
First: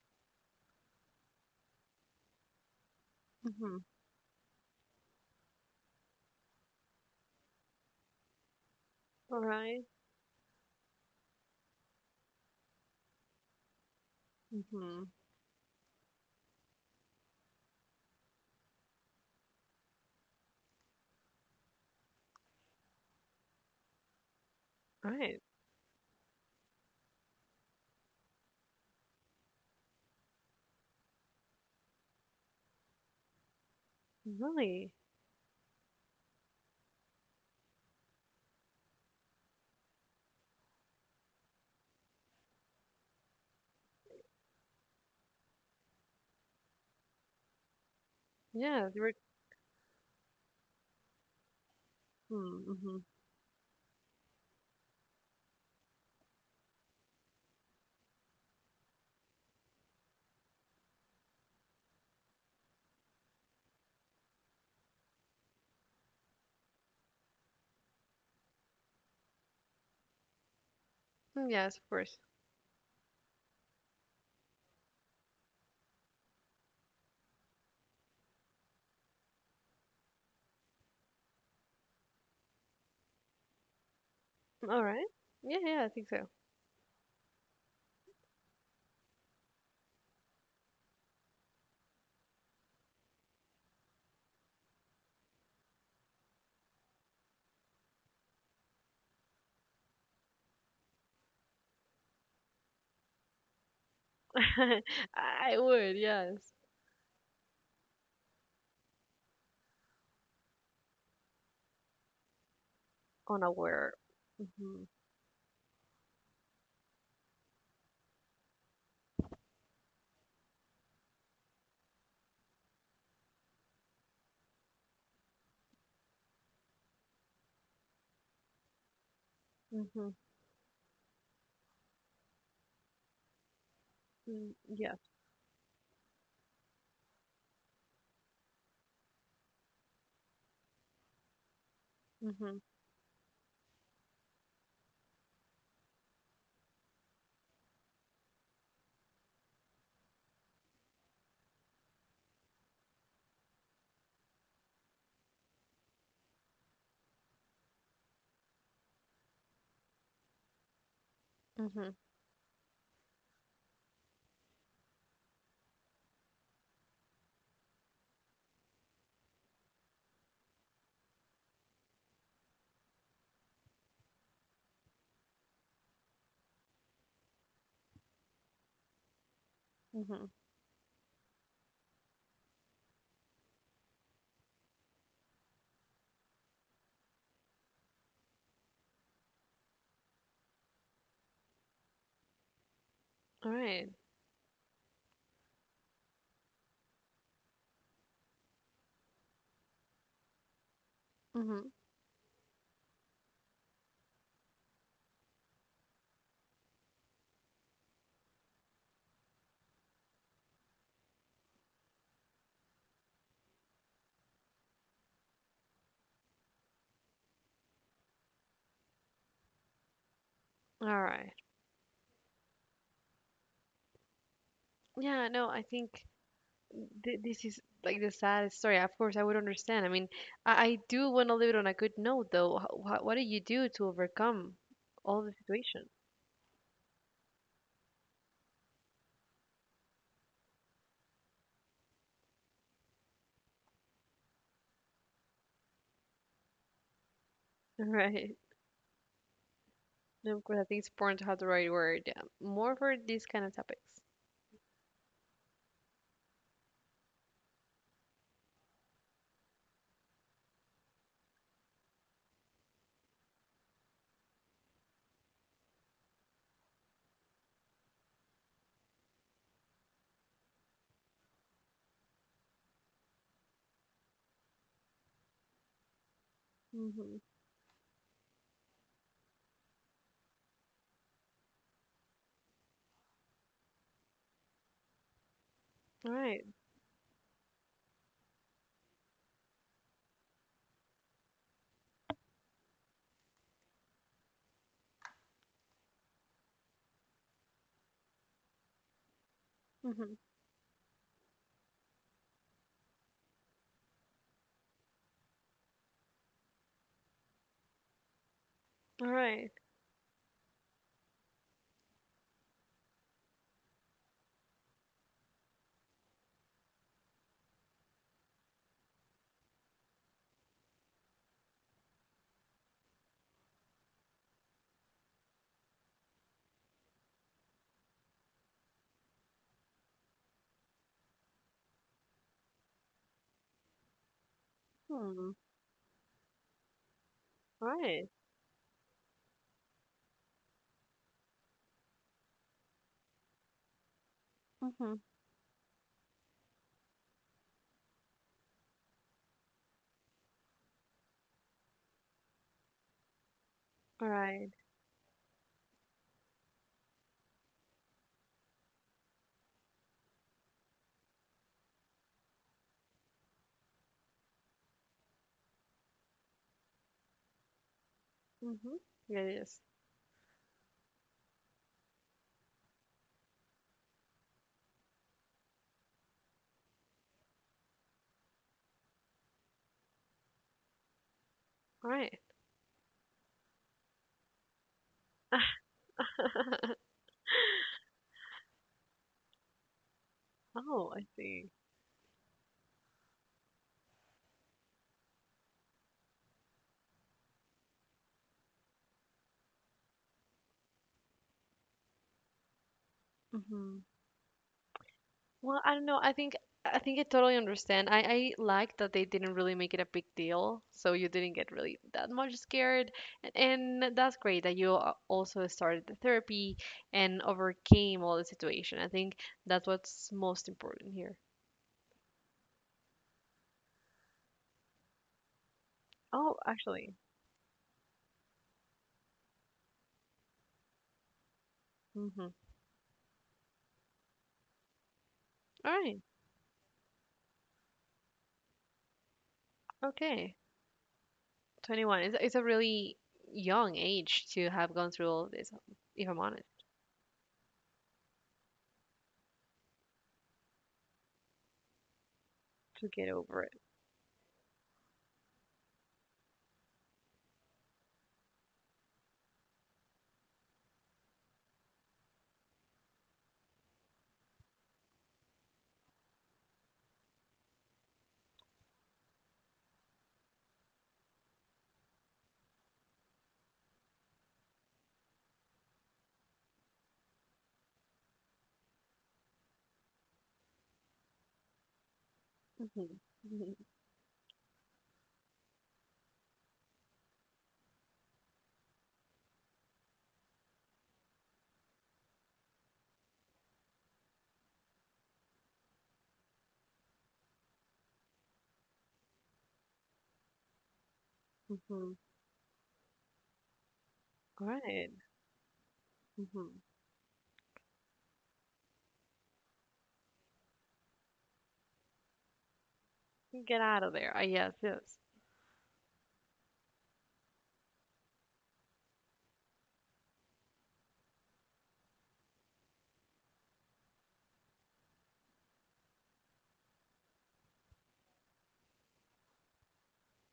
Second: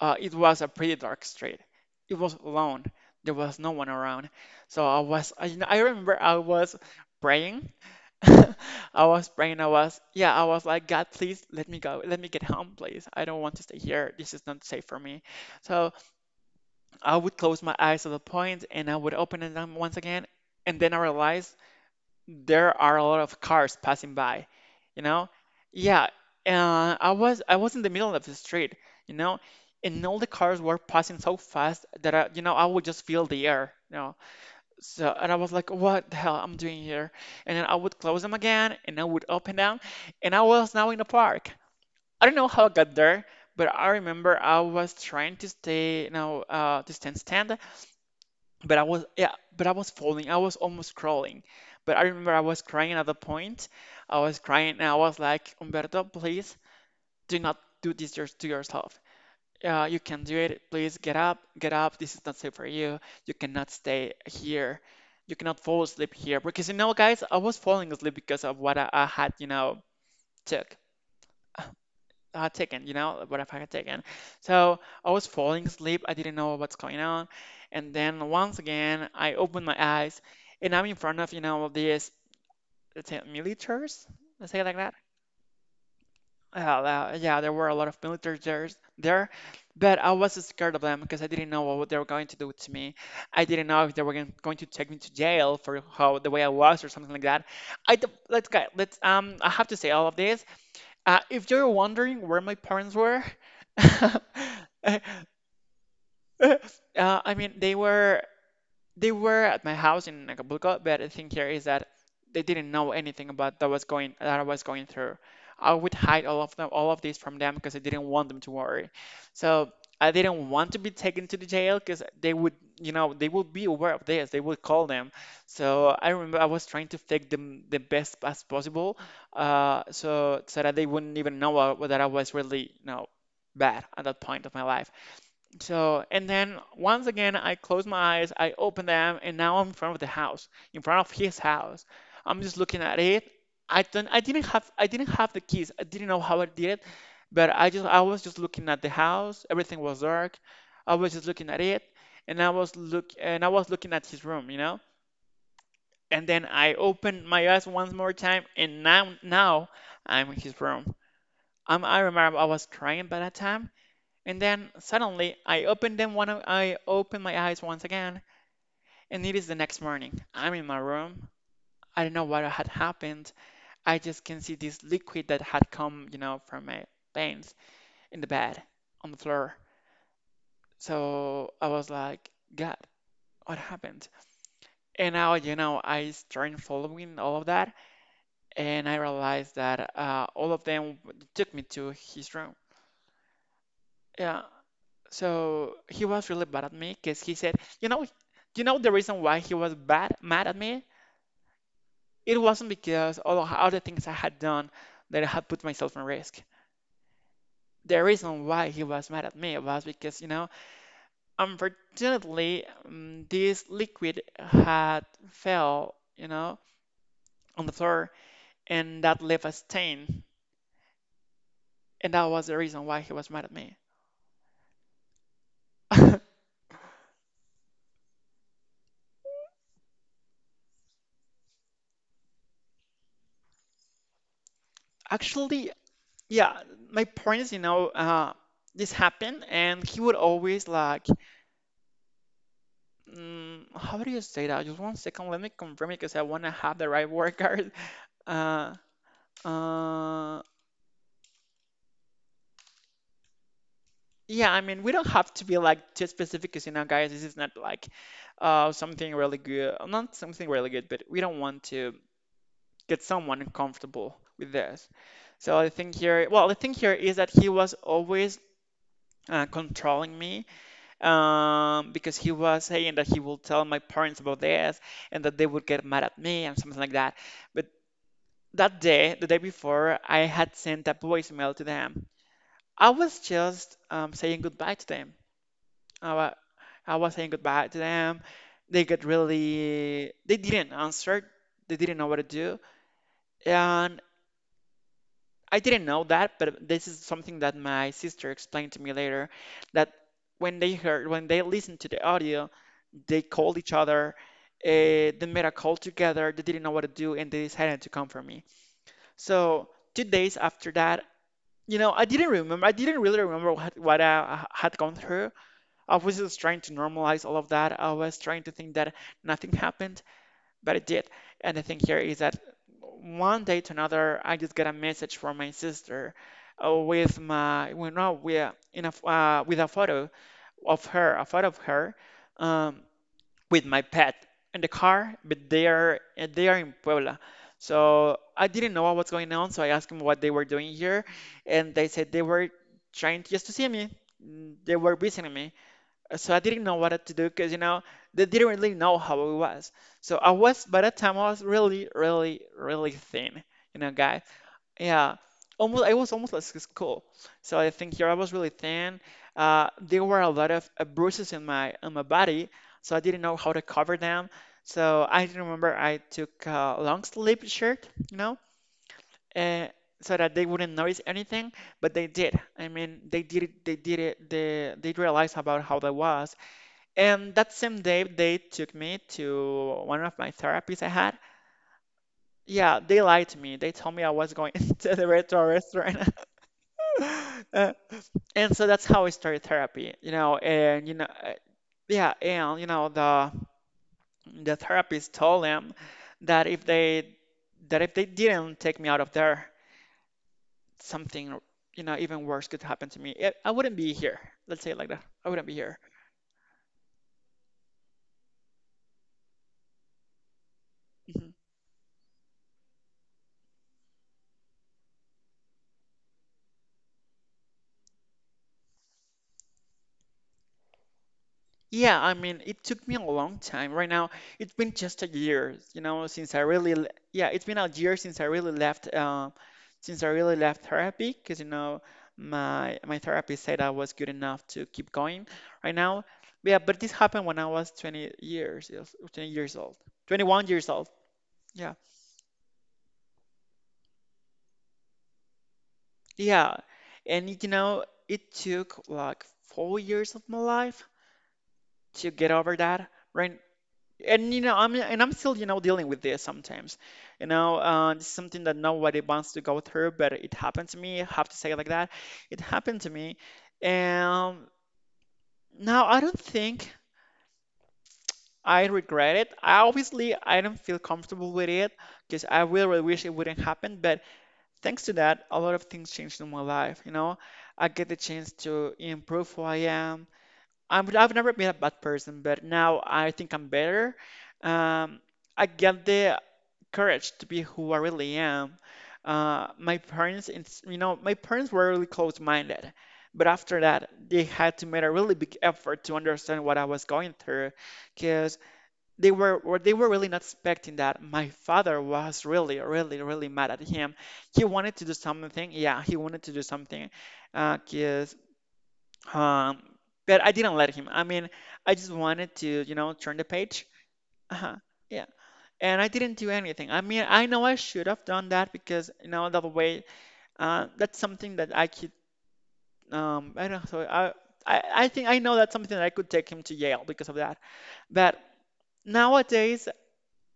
S1: It was a pretty dark street. It was alone. There was no
S2: Mhm.
S1: one around. So I remember I was praying. I was
S2: All
S1: praying. I
S2: right.
S1: was, yeah, I was like, God, please let me go. Let me get home, please. I don't want to stay here. This is not safe for
S2: Mhm.
S1: me. So I would close my eyes at the point and I would open them once again. And then I realized there are a lot of cars passing by, you
S2: All
S1: know?
S2: right.
S1: Yeah, I was in the middle of the street, you know, and all the cars were passing so fast that I would just feel the air.
S2: Really?
S1: So, and I was like, what the hell I'm doing here? And then I would close them again, and I would open them, and I was now in the park. I don't know how I got there, but I remember I was trying to stay, to stand, but I
S2: Yeah. You
S1: was
S2: were.
S1: yeah, but I was falling. I was almost crawling. But I remember I was
S2: Mm,
S1: crying
S2: mhm.
S1: at the point. I was crying and I was like, Umberto, please do not do this to yourself. You can do it. Please get up, get up. This is not safe for you. You cannot stay here. You cannot fall asleep here because guys, I was falling asleep because of what I had, took
S2: Mm, yes, of course.
S1: taken, what if I had taken? So I was falling asleep. I didn't know what's going on. And then once again, I opened my eyes and I'm in front of, these, let's say, militaries, let's say it like
S2: All
S1: that.
S2: right. Yeah. Yeah. I think so.
S1: Yeah, there were a lot of militaries there, but I was scared of them because I didn't know what they were going to do to me. I didn't know if they were going to take me to jail for how the way I was or something like that. Let's go. Let's. I have to say all of this if you're wondering where my parents were. uh,
S2: I would. Yes.
S1: I mean, they were at my house in Acapulco, but the thing here is that they didn't know anything about
S2: Unaware.
S1: that I was going
S2: Mhm.
S1: through. I would hide all of them, all of this from them because I didn't want them to worry. So I didn't want to be taken to the jail because they would, they would be aware of this. They would call them. So I remember I was trying to fake them the best as possible, uh,
S2: Mhm.
S1: so so that they wouldn't even know that I was really, bad at that point of
S2: Mm,
S1: my life.
S2: yes.
S1: So, and then once again, I close my eyes, I open them, and now I'm in front of the house, in front of his house. I'm just
S2: Mhm.
S1: looking at it. I didn't have the keys. I didn't know how I did it, but I was just looking at the house. Everything was dark. I was just looking at it, and and I was looking at his room. And then I opened my eyes once more time, and now I'm in his room. i
S2: Mm-hmm.
S1: I remember I was crying by that time, and then suddenly I open my eyes once again, and it is the next morning. I'm in my room. I don't know what had happened. I just can see this liquid that had come, you know, from my veins in the bed on the floor.
S2: Mm-hmm.
S1: So I was like, God, what happened? And now, I started following all of that, and I realized that all of them took me to his room.
S2: All right.
S1: Yeah, so he was really bad at me because he said, you know, you know the reason why he was mad at me?
S2: Mm-hmm.
S1: It wasn't because all the things I had done, that I had put myself in risk. The reason why he was mad at me was because, unfortunately, this liquid had fell, you know, on the floor, and that left a stain.
S2: All right.
S1: And that was the reason why he was mad at me.
S2: Yeah, no, I think this is like the saddest story. Of course, I would understand. I mean, I do want to leave it on a good note, though. What do you do to overcome all the
S1: Actually,
S2: situation?
S1: yeah, my parents, this happened, and he would always like, how do you say that? Just one second, let me confirm it because I want to have the right word card.
S2: Right.
S1: Uh,
S2: And
S1: uh,
S2: of course, I think it's important to have the right word. Yeah. More for these kind of topics.
S1: yeah, I mean, we don't have to be like too specific because, guys, this is not like something really good, not something really good, but we don't want to get someone uncomfortable with this. So I think here, well, the thing here is that he was always controlling me, because he was saying that he will tell my parents about this, and that they would get mad at me and something like that.
S2: Mm-hmm.
S1: But that day, the day before, I had sent a voicemail to them. I was just saying goodbye to them.
S2: All
S1: I, wa-
S2: right.
S1: I was saying goodbye to them. They didn't answer. They didn't know what to do. And I didn't know that, but this is something that my sister explained to me later, that
S2: Mm-hmm.
S1: when they listened to the audio, they called each other, uh, they made a call together, they didn't know what to do, and they decided to come for me.
S2: All right.
S1: So 2 days after that, I didn't remember. I didn't really remember what I had gone through. I was just trying to normalize all of that. I was trying to think that nothing happened, but it did. And the thing here is that one day to another, I just got a message from my sister, with my, well, no, we in a, with a photo of her, um, with my pet in the car,
S2: Hmm.
S1: but they are in Puebla.
S2: All right.
S1: So I didn't know what was going on, so I asked them what they were doing here, and they said they were trying just to see me. They
S2: Mm-hmm.
S1: were visiting me. So I didn't know what to do because, you know, they didn't really know how I was. So I was by that time I was really, really, really thin, you know,
S2: All
S1: guys.
S2: right.
S1: Yeah, almost. I was almost like school. So I think here I was really thin. There were a lot of bruises in my on my body, so I didn't know how to cover them. So I remember I took a long sleeve shirt,
S2: Mm-hmm. Yeah, it is.
S1: uh, so that they wouldn't notice anything. But they did. I mean, they did it. They did it. They realized about how that was. And that same day, they took me to one of my therapies I had.
S2: All right.
S1: Yeah, they lied to me. They told me I was going to the retro restaurant. Uh, and so that's how I started therapy,
S2: Oh, I see.
S1: yeah, the therapist told them that if they didn't take me out of there, something, you know, even worse could happen to me. I wouldn't
S2: Mm-hmm.
S1: be here. Let's say it like that. I wouldn't be
S2: Well, I
S1: here.
S2: don't know. I think I totally understand. I like that they didn't really make it a big deal, so you
S1: Mhm.
S2: didn't get really that much scared, and, and that's great that you also started the therapy and overcame all the situation. I think that's what's most important here.
S1: Yeah, I mean it took me a long time. Right now, it's been just a year, you know, since
S2: Oh,
S1: I really, le-
S2: actually,
S1: yeah, it's been a year since I really left, since I really left therapy, because you know,
S2: mm-hmm.
S1: my therapist said I was good enough to keep going.
S2: All
S1: Right
S2: right,
S1: now, yeah, but this happened when I was 20 years, yes, 20 years old,
S2: okay,
S1: 21 years old. Yeah,
S2: 21. It's a really young age to have gone through all of this, if I'm honest,
S1: yeah, you know, it took like 4 years of my life to get over that.
S2: to get
S1: Right,
S2: over it.
S1: and I'm still dealing with this sometimes. It's something that nobody wants to go through, but it happened to me. I have to say it like that. It happened to me, and now I don't think I regret it. Obviously I don't feel comfortable with it, because I really, really wish it wouldn't happen, but thanks to that a lot of things changed in my life, you know. I get the chance to improve who I am. I've never been a bad person, but now I think I'm
S2: Mm-hmm.
S1: better. um, I get the courage to be who I really am. My parents, you know, my parents were really close-minded, but after that, they had to make a really big effort to understand what I was going through, because they were really not expecting that. My father
S2: Mm-hmm.
S1: was really, really, really mad at him. He
S2: All
S1: wanted to do
S2: right.
S1: something. Yeah, he wanted to do something, uh, 'cause, um, but I didn't let him. I mean, I just wanted to, you know, turn the
S2: Get
S1: page.
S2: out of there. Ah, yes,
S1: Uh-huh.
S2: yes,
S1: Yeah, and I didn't do anything. I mean, I know I should have done that because you know that way. That's something that I could. I don't. So I think I know that's something that I could take him to Yale because of that. But nowadays,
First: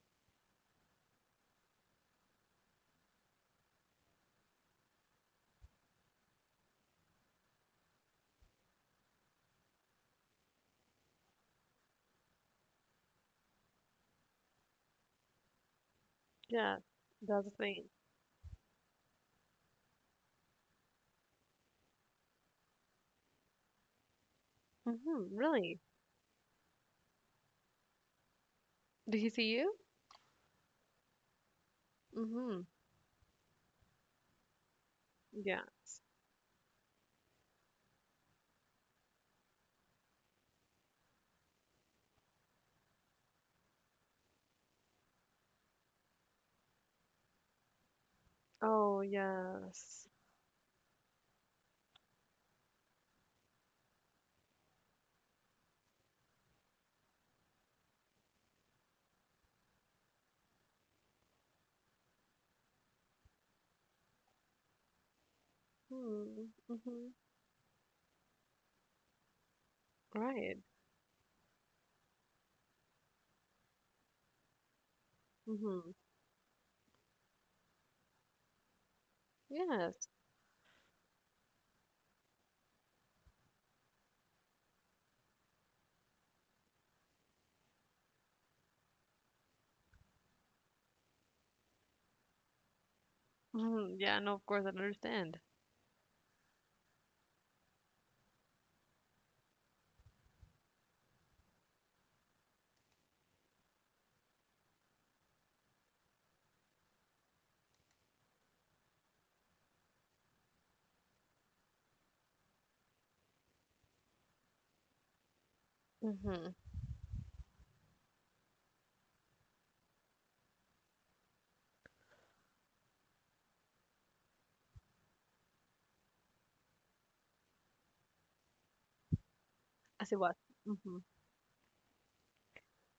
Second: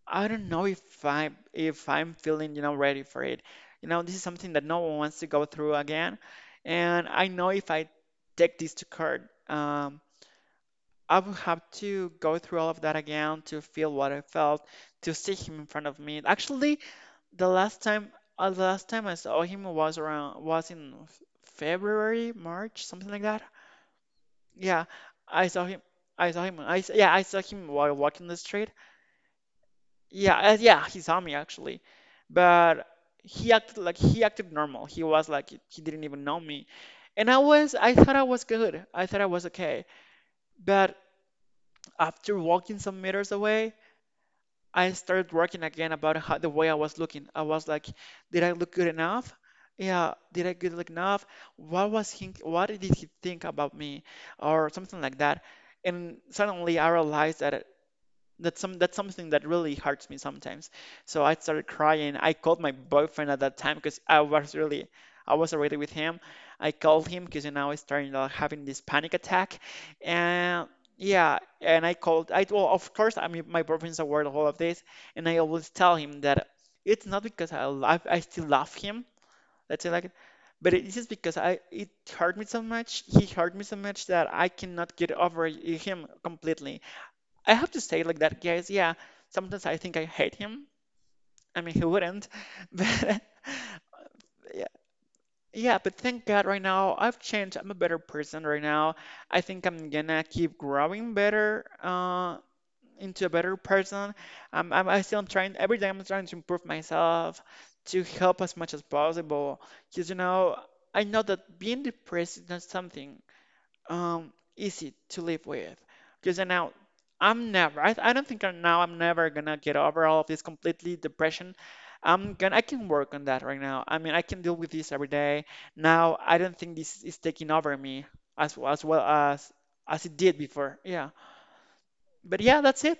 S1: I don't know if I if I'm feeling you know ready for it. You know, this is something that no one wants to go through again, and I know if I take this to court. I would have to go through all of that again to feel what I felt, to see him in front of me. Actually,
S2: yes. That's
S1: the
S2: the
S1: last
S2: thing.
S1: time, the last time I saw him was around was in F- February, March, something like that. Yeah,
S2: Mm-hmm,
S1: I saw
S2: really?
S1: him. I saw him. Yeah, I saw him while walking the street.
S2: Did he see you?
S1: Yeah, he saw me actually,
S2: Mm-hmm.
S1: but he acted normal. He was like
S2: Yeah.
S1: he didn't even know me, and I thought I was good. I thought I was okay, but after walking some meters away, I started working again about how, the way I was looking. I was like, did I look good
S2: Oh,
S1: enough?
S2: yes.
S1: Yeah, did I good look enough? What did he think about me? Or something like that. And suddenly I realized that that's something that really hurts me sometimes. So I started crying. I called my boyfriend at that time because I was already with him.
S2: Hmm.
S1: I called
S2: Mm-hmm.
S1: him because now I started having this panic attack,
S2: Right.
S1: and yeah, and I called. I well, of course, I mean my boyfriend's aware of all of this, and I always
S2: Mm-hmm.
S1: tell him that it's not because I still love him. Let's say
S2: Yes.
S1: like, but it is because I it hurt me so much. He hurt me so much that I cannot get over him completely. I have to say, like that, guys. Yeah, sometimes I think I hate him. I mean, he wouldn't, but
S2: Mm-hmm. Yeah, no, of
S1: yeah,
S2: course, I understand.
S1: yeah, but thank God right now I've changed. I'm a better person right now. I think I'm gonna keep growing better, into a better person. I still am trying, every day I'm trying to improve myself to help as much as possible. Because, you know, I know that being depressed is not something easy to live with, because
S2: Mm-hmm.
S1: now I don't think I'm never gonna get over all of this completely. Depression, I'm gonna, I can work on that right now. I mean, I can deal with this every day. Now I don't think this is taking over me as well as
S2: I see
S1: it
S2: what?
S1: did before.
S2: Mm-hmm.
S1: Yeah, but yeah, that's it.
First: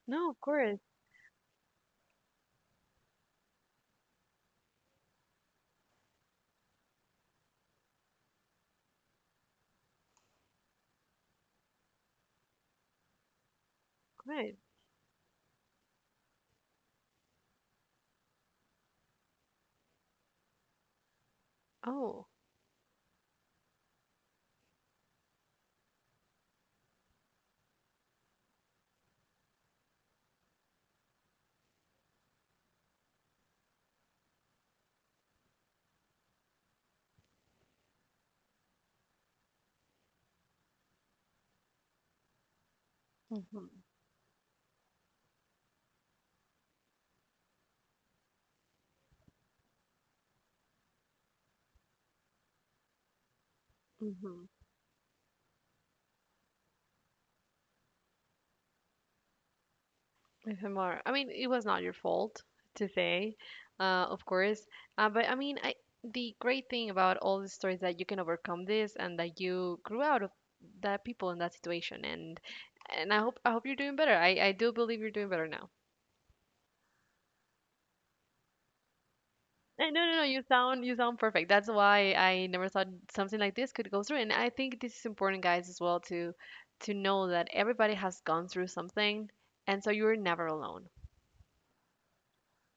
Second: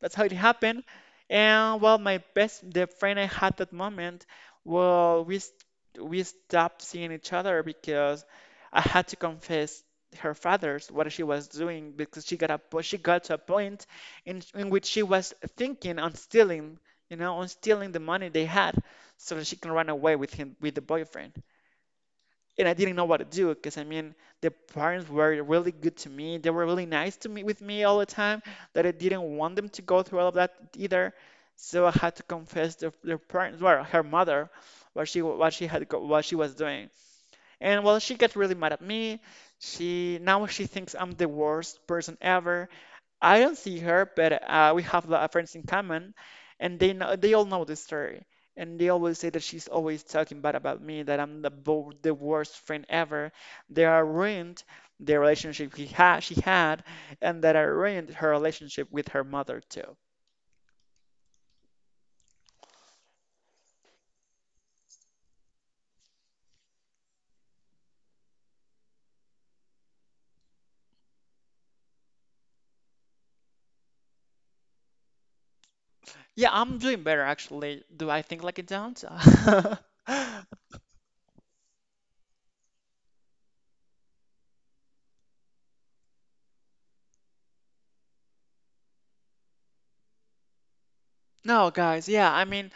S1: That's how
S2: No,
S1: it
S2: of course.
S1: happened. And well, my best the friend I had that moment, well, we st- we stopped seeing each other because I had to confess her father's what she was doing, because she got to a point in
S2: Right.
S1: in which she was thinking on stealing, you know, on stealing the money they had so that she can run away with him, with the boyfriend,
S2: Oh.
S1: and I didn't know what to do because I mean the parents were really good to me. They were really nice to me, with me all the time, that I didn't want them to go through all of that either. So I had to confess to their parents, well, her mother, what she what she was doing. And well, she got really mad at me. She now she thinks I'm the worst person ever. I don't
S2: Mm-hmm.
S1: see her, but we have a lot of friends in common, and they all know the story, and they always say that she's always talking bad about me, that I'm the bo the worst friend ever. They are
S2: Mm-hmm.
S1: ruined the relationship he had she had, and that I ruined her relationship with her mother too.
S2: If I'm I mean, it was not your fault to say, of course. But I mean, the great thing about all these stories that you can overcome this and that you grew out of that people in that situation. And I hope you're doing better. I do believe you're doing better now.
S1: Yeah, I'm doing better actually. Do I think like it don't?
S2: No, no, no, you sound perfect. That's why I never thought something like this could go through. And I think this is important, guys, as well to know that everybody has gone through something, and so you're never alone.
S1: No, guys. Yeah, I mean,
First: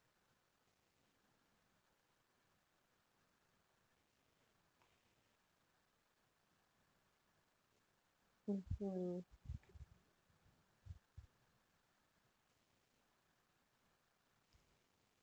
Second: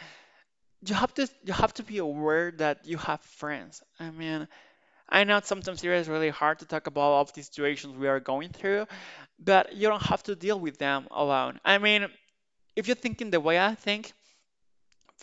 S1: you have to be aware that you have friends. I mean, I know sometimes it is really hard to talk about all of these situations we are going through,
S2: Hmm.
S1: but you don't have to deal with them alone. I mean, if you're thinking the way I think,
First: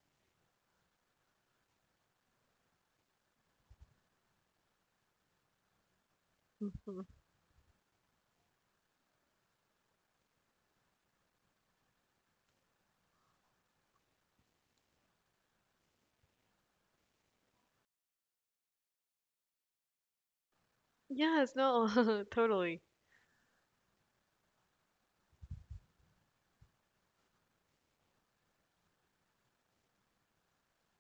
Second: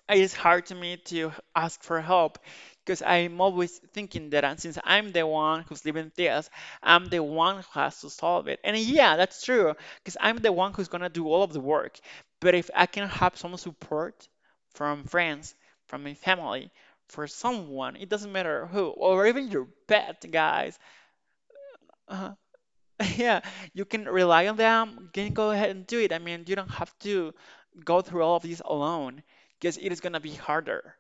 S1: it is hard to me to ask for help because I'm always thinking that since I'm the one who's living this, I'm the one who has to solve it. And yeah, that's true because I'm the one who's gonna do all of the work. But if I can have some support from friends, from my family, for someone, it doesn't matter who, or even your pet, guys,
S2: Yes, no,
S1: uh,
S2: totally.
S1: yeah, you can rely on them. Can go ahead and do it. I mean, you don't have to go through all of this alone because it is gonna be harder.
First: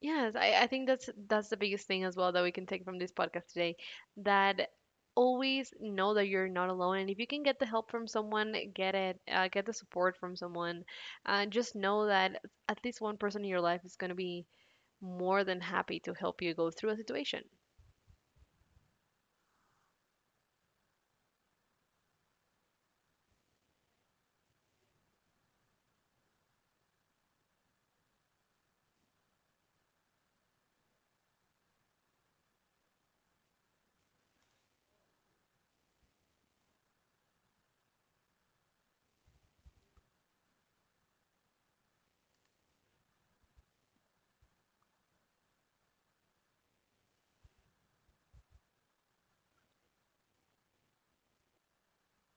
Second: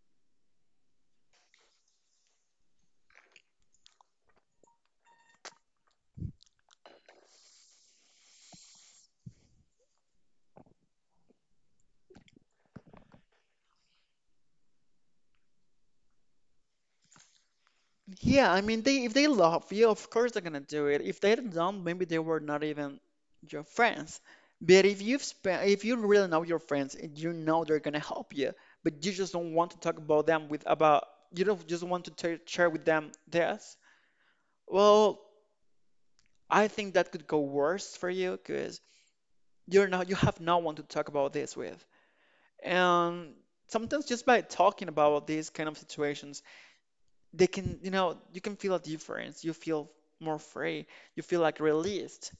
S2: Yes, I think that's the biggest thing as well that we can take from this podcast today. That always know that you're not alone, and if you can get the help from someone, get it, get the support from someone. Just know that at least one person in your life is going to be more than happy to help you go through a situation.
S1: Yeah, I mean, they if they love you, of course they're gonna do it. If they don't, maybe they were not even your friends. But if you really know your friends and you know they're gonna help you, but you just don't want to talk about them with about you don't just want to t share with them this. Well, I think that could go worse for you, 'cause you have no one to talk about this with, and sometimes just by talking about these kind of situations, they can you know you can feel a difference. You feel more free. You feel like released.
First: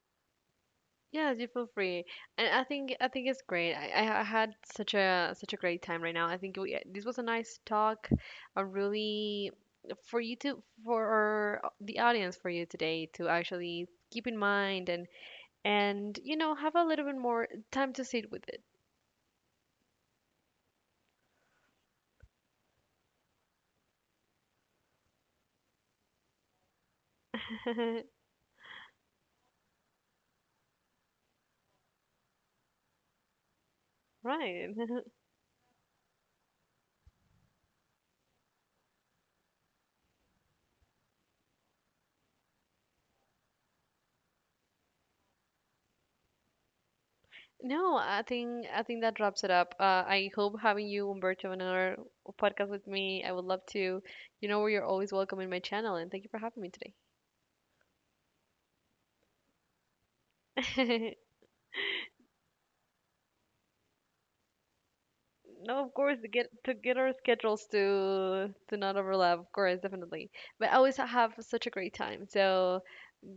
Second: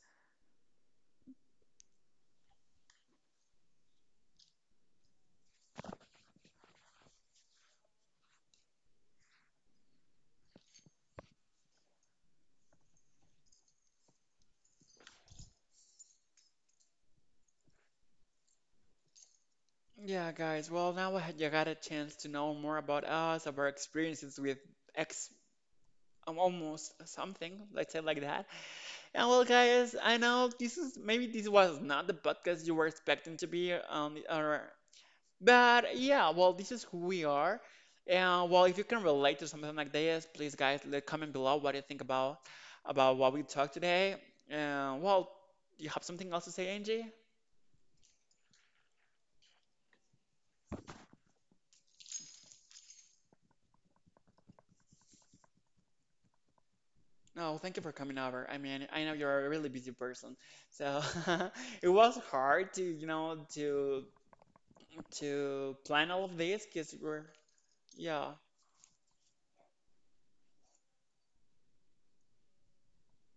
S2: Yeah, you feel free, and I think it's great. I had such a great time right now. I think this was a nice talk, a really for you to for the audience for you today to actually keep in mind and have a little bit more time to sit with it.
S1: Yeah, guys. Well, now you got a chance to know more about us, about our experiences with ex, almost something, let's say like that. And well, guys, I know this is maybe this was not the podcast you were expecting to be, or
S2: Right.
S1: but yeah, well, this is who we are. And well, if you can relate to something like this, please, guys, let comment below what you think about, what we talked today. And well, you have something else to say, Angie?
S2: No, I think that wraps it up. I hope having you, Umberto, on another podcast with me. I would love to. You know, you're always welcome in my channel, and thank you for having me
S1: No, thank you for coming over. I mean, I know you're a really busy person, so
S2: today.
S1: it was hard to, you know, to
S2: No, of
S1: plan
S2: course,
S1: all
S2: to
S1: of
S2: get
S1: this,
S2: to get
S1: because
S2: our
S1: we're,
S2: schedules
S1: yeah.
S2: to not overlap. Of course, definitely. But I always have such a great time. So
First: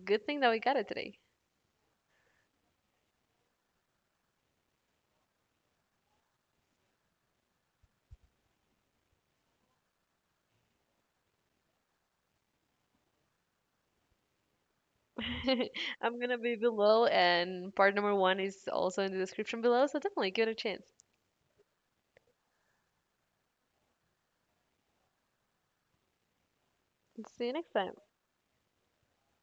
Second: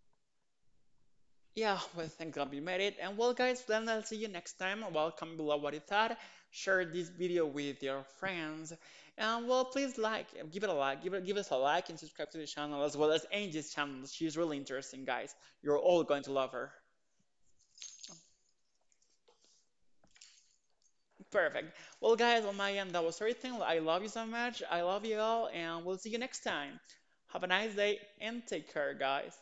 S2: good thing that we got it today.
S1: Yeah, well, thank God we made it. And well, guys, then I'll see you next time. Well, comment below what you thought. Share this video with your friends. And well, please like, give it a like, give us a like, and subscribe to the channel as well as Angie's channel. She's really interesting, guys. You're all
S2: I'm
S1: going to
S2: gonna
S1: love
S2: be
S1: her.
S2: below, and part number one is also in the description below. So definitely give it a chance.
S1: Perfect. Well, guys, on my end, that was everything. I love you so much. I love you all, and we'll see you next time. Have
S2: See
S1: a
S2: you next
S1: nice
S2: time.
S1: day and take care, guys.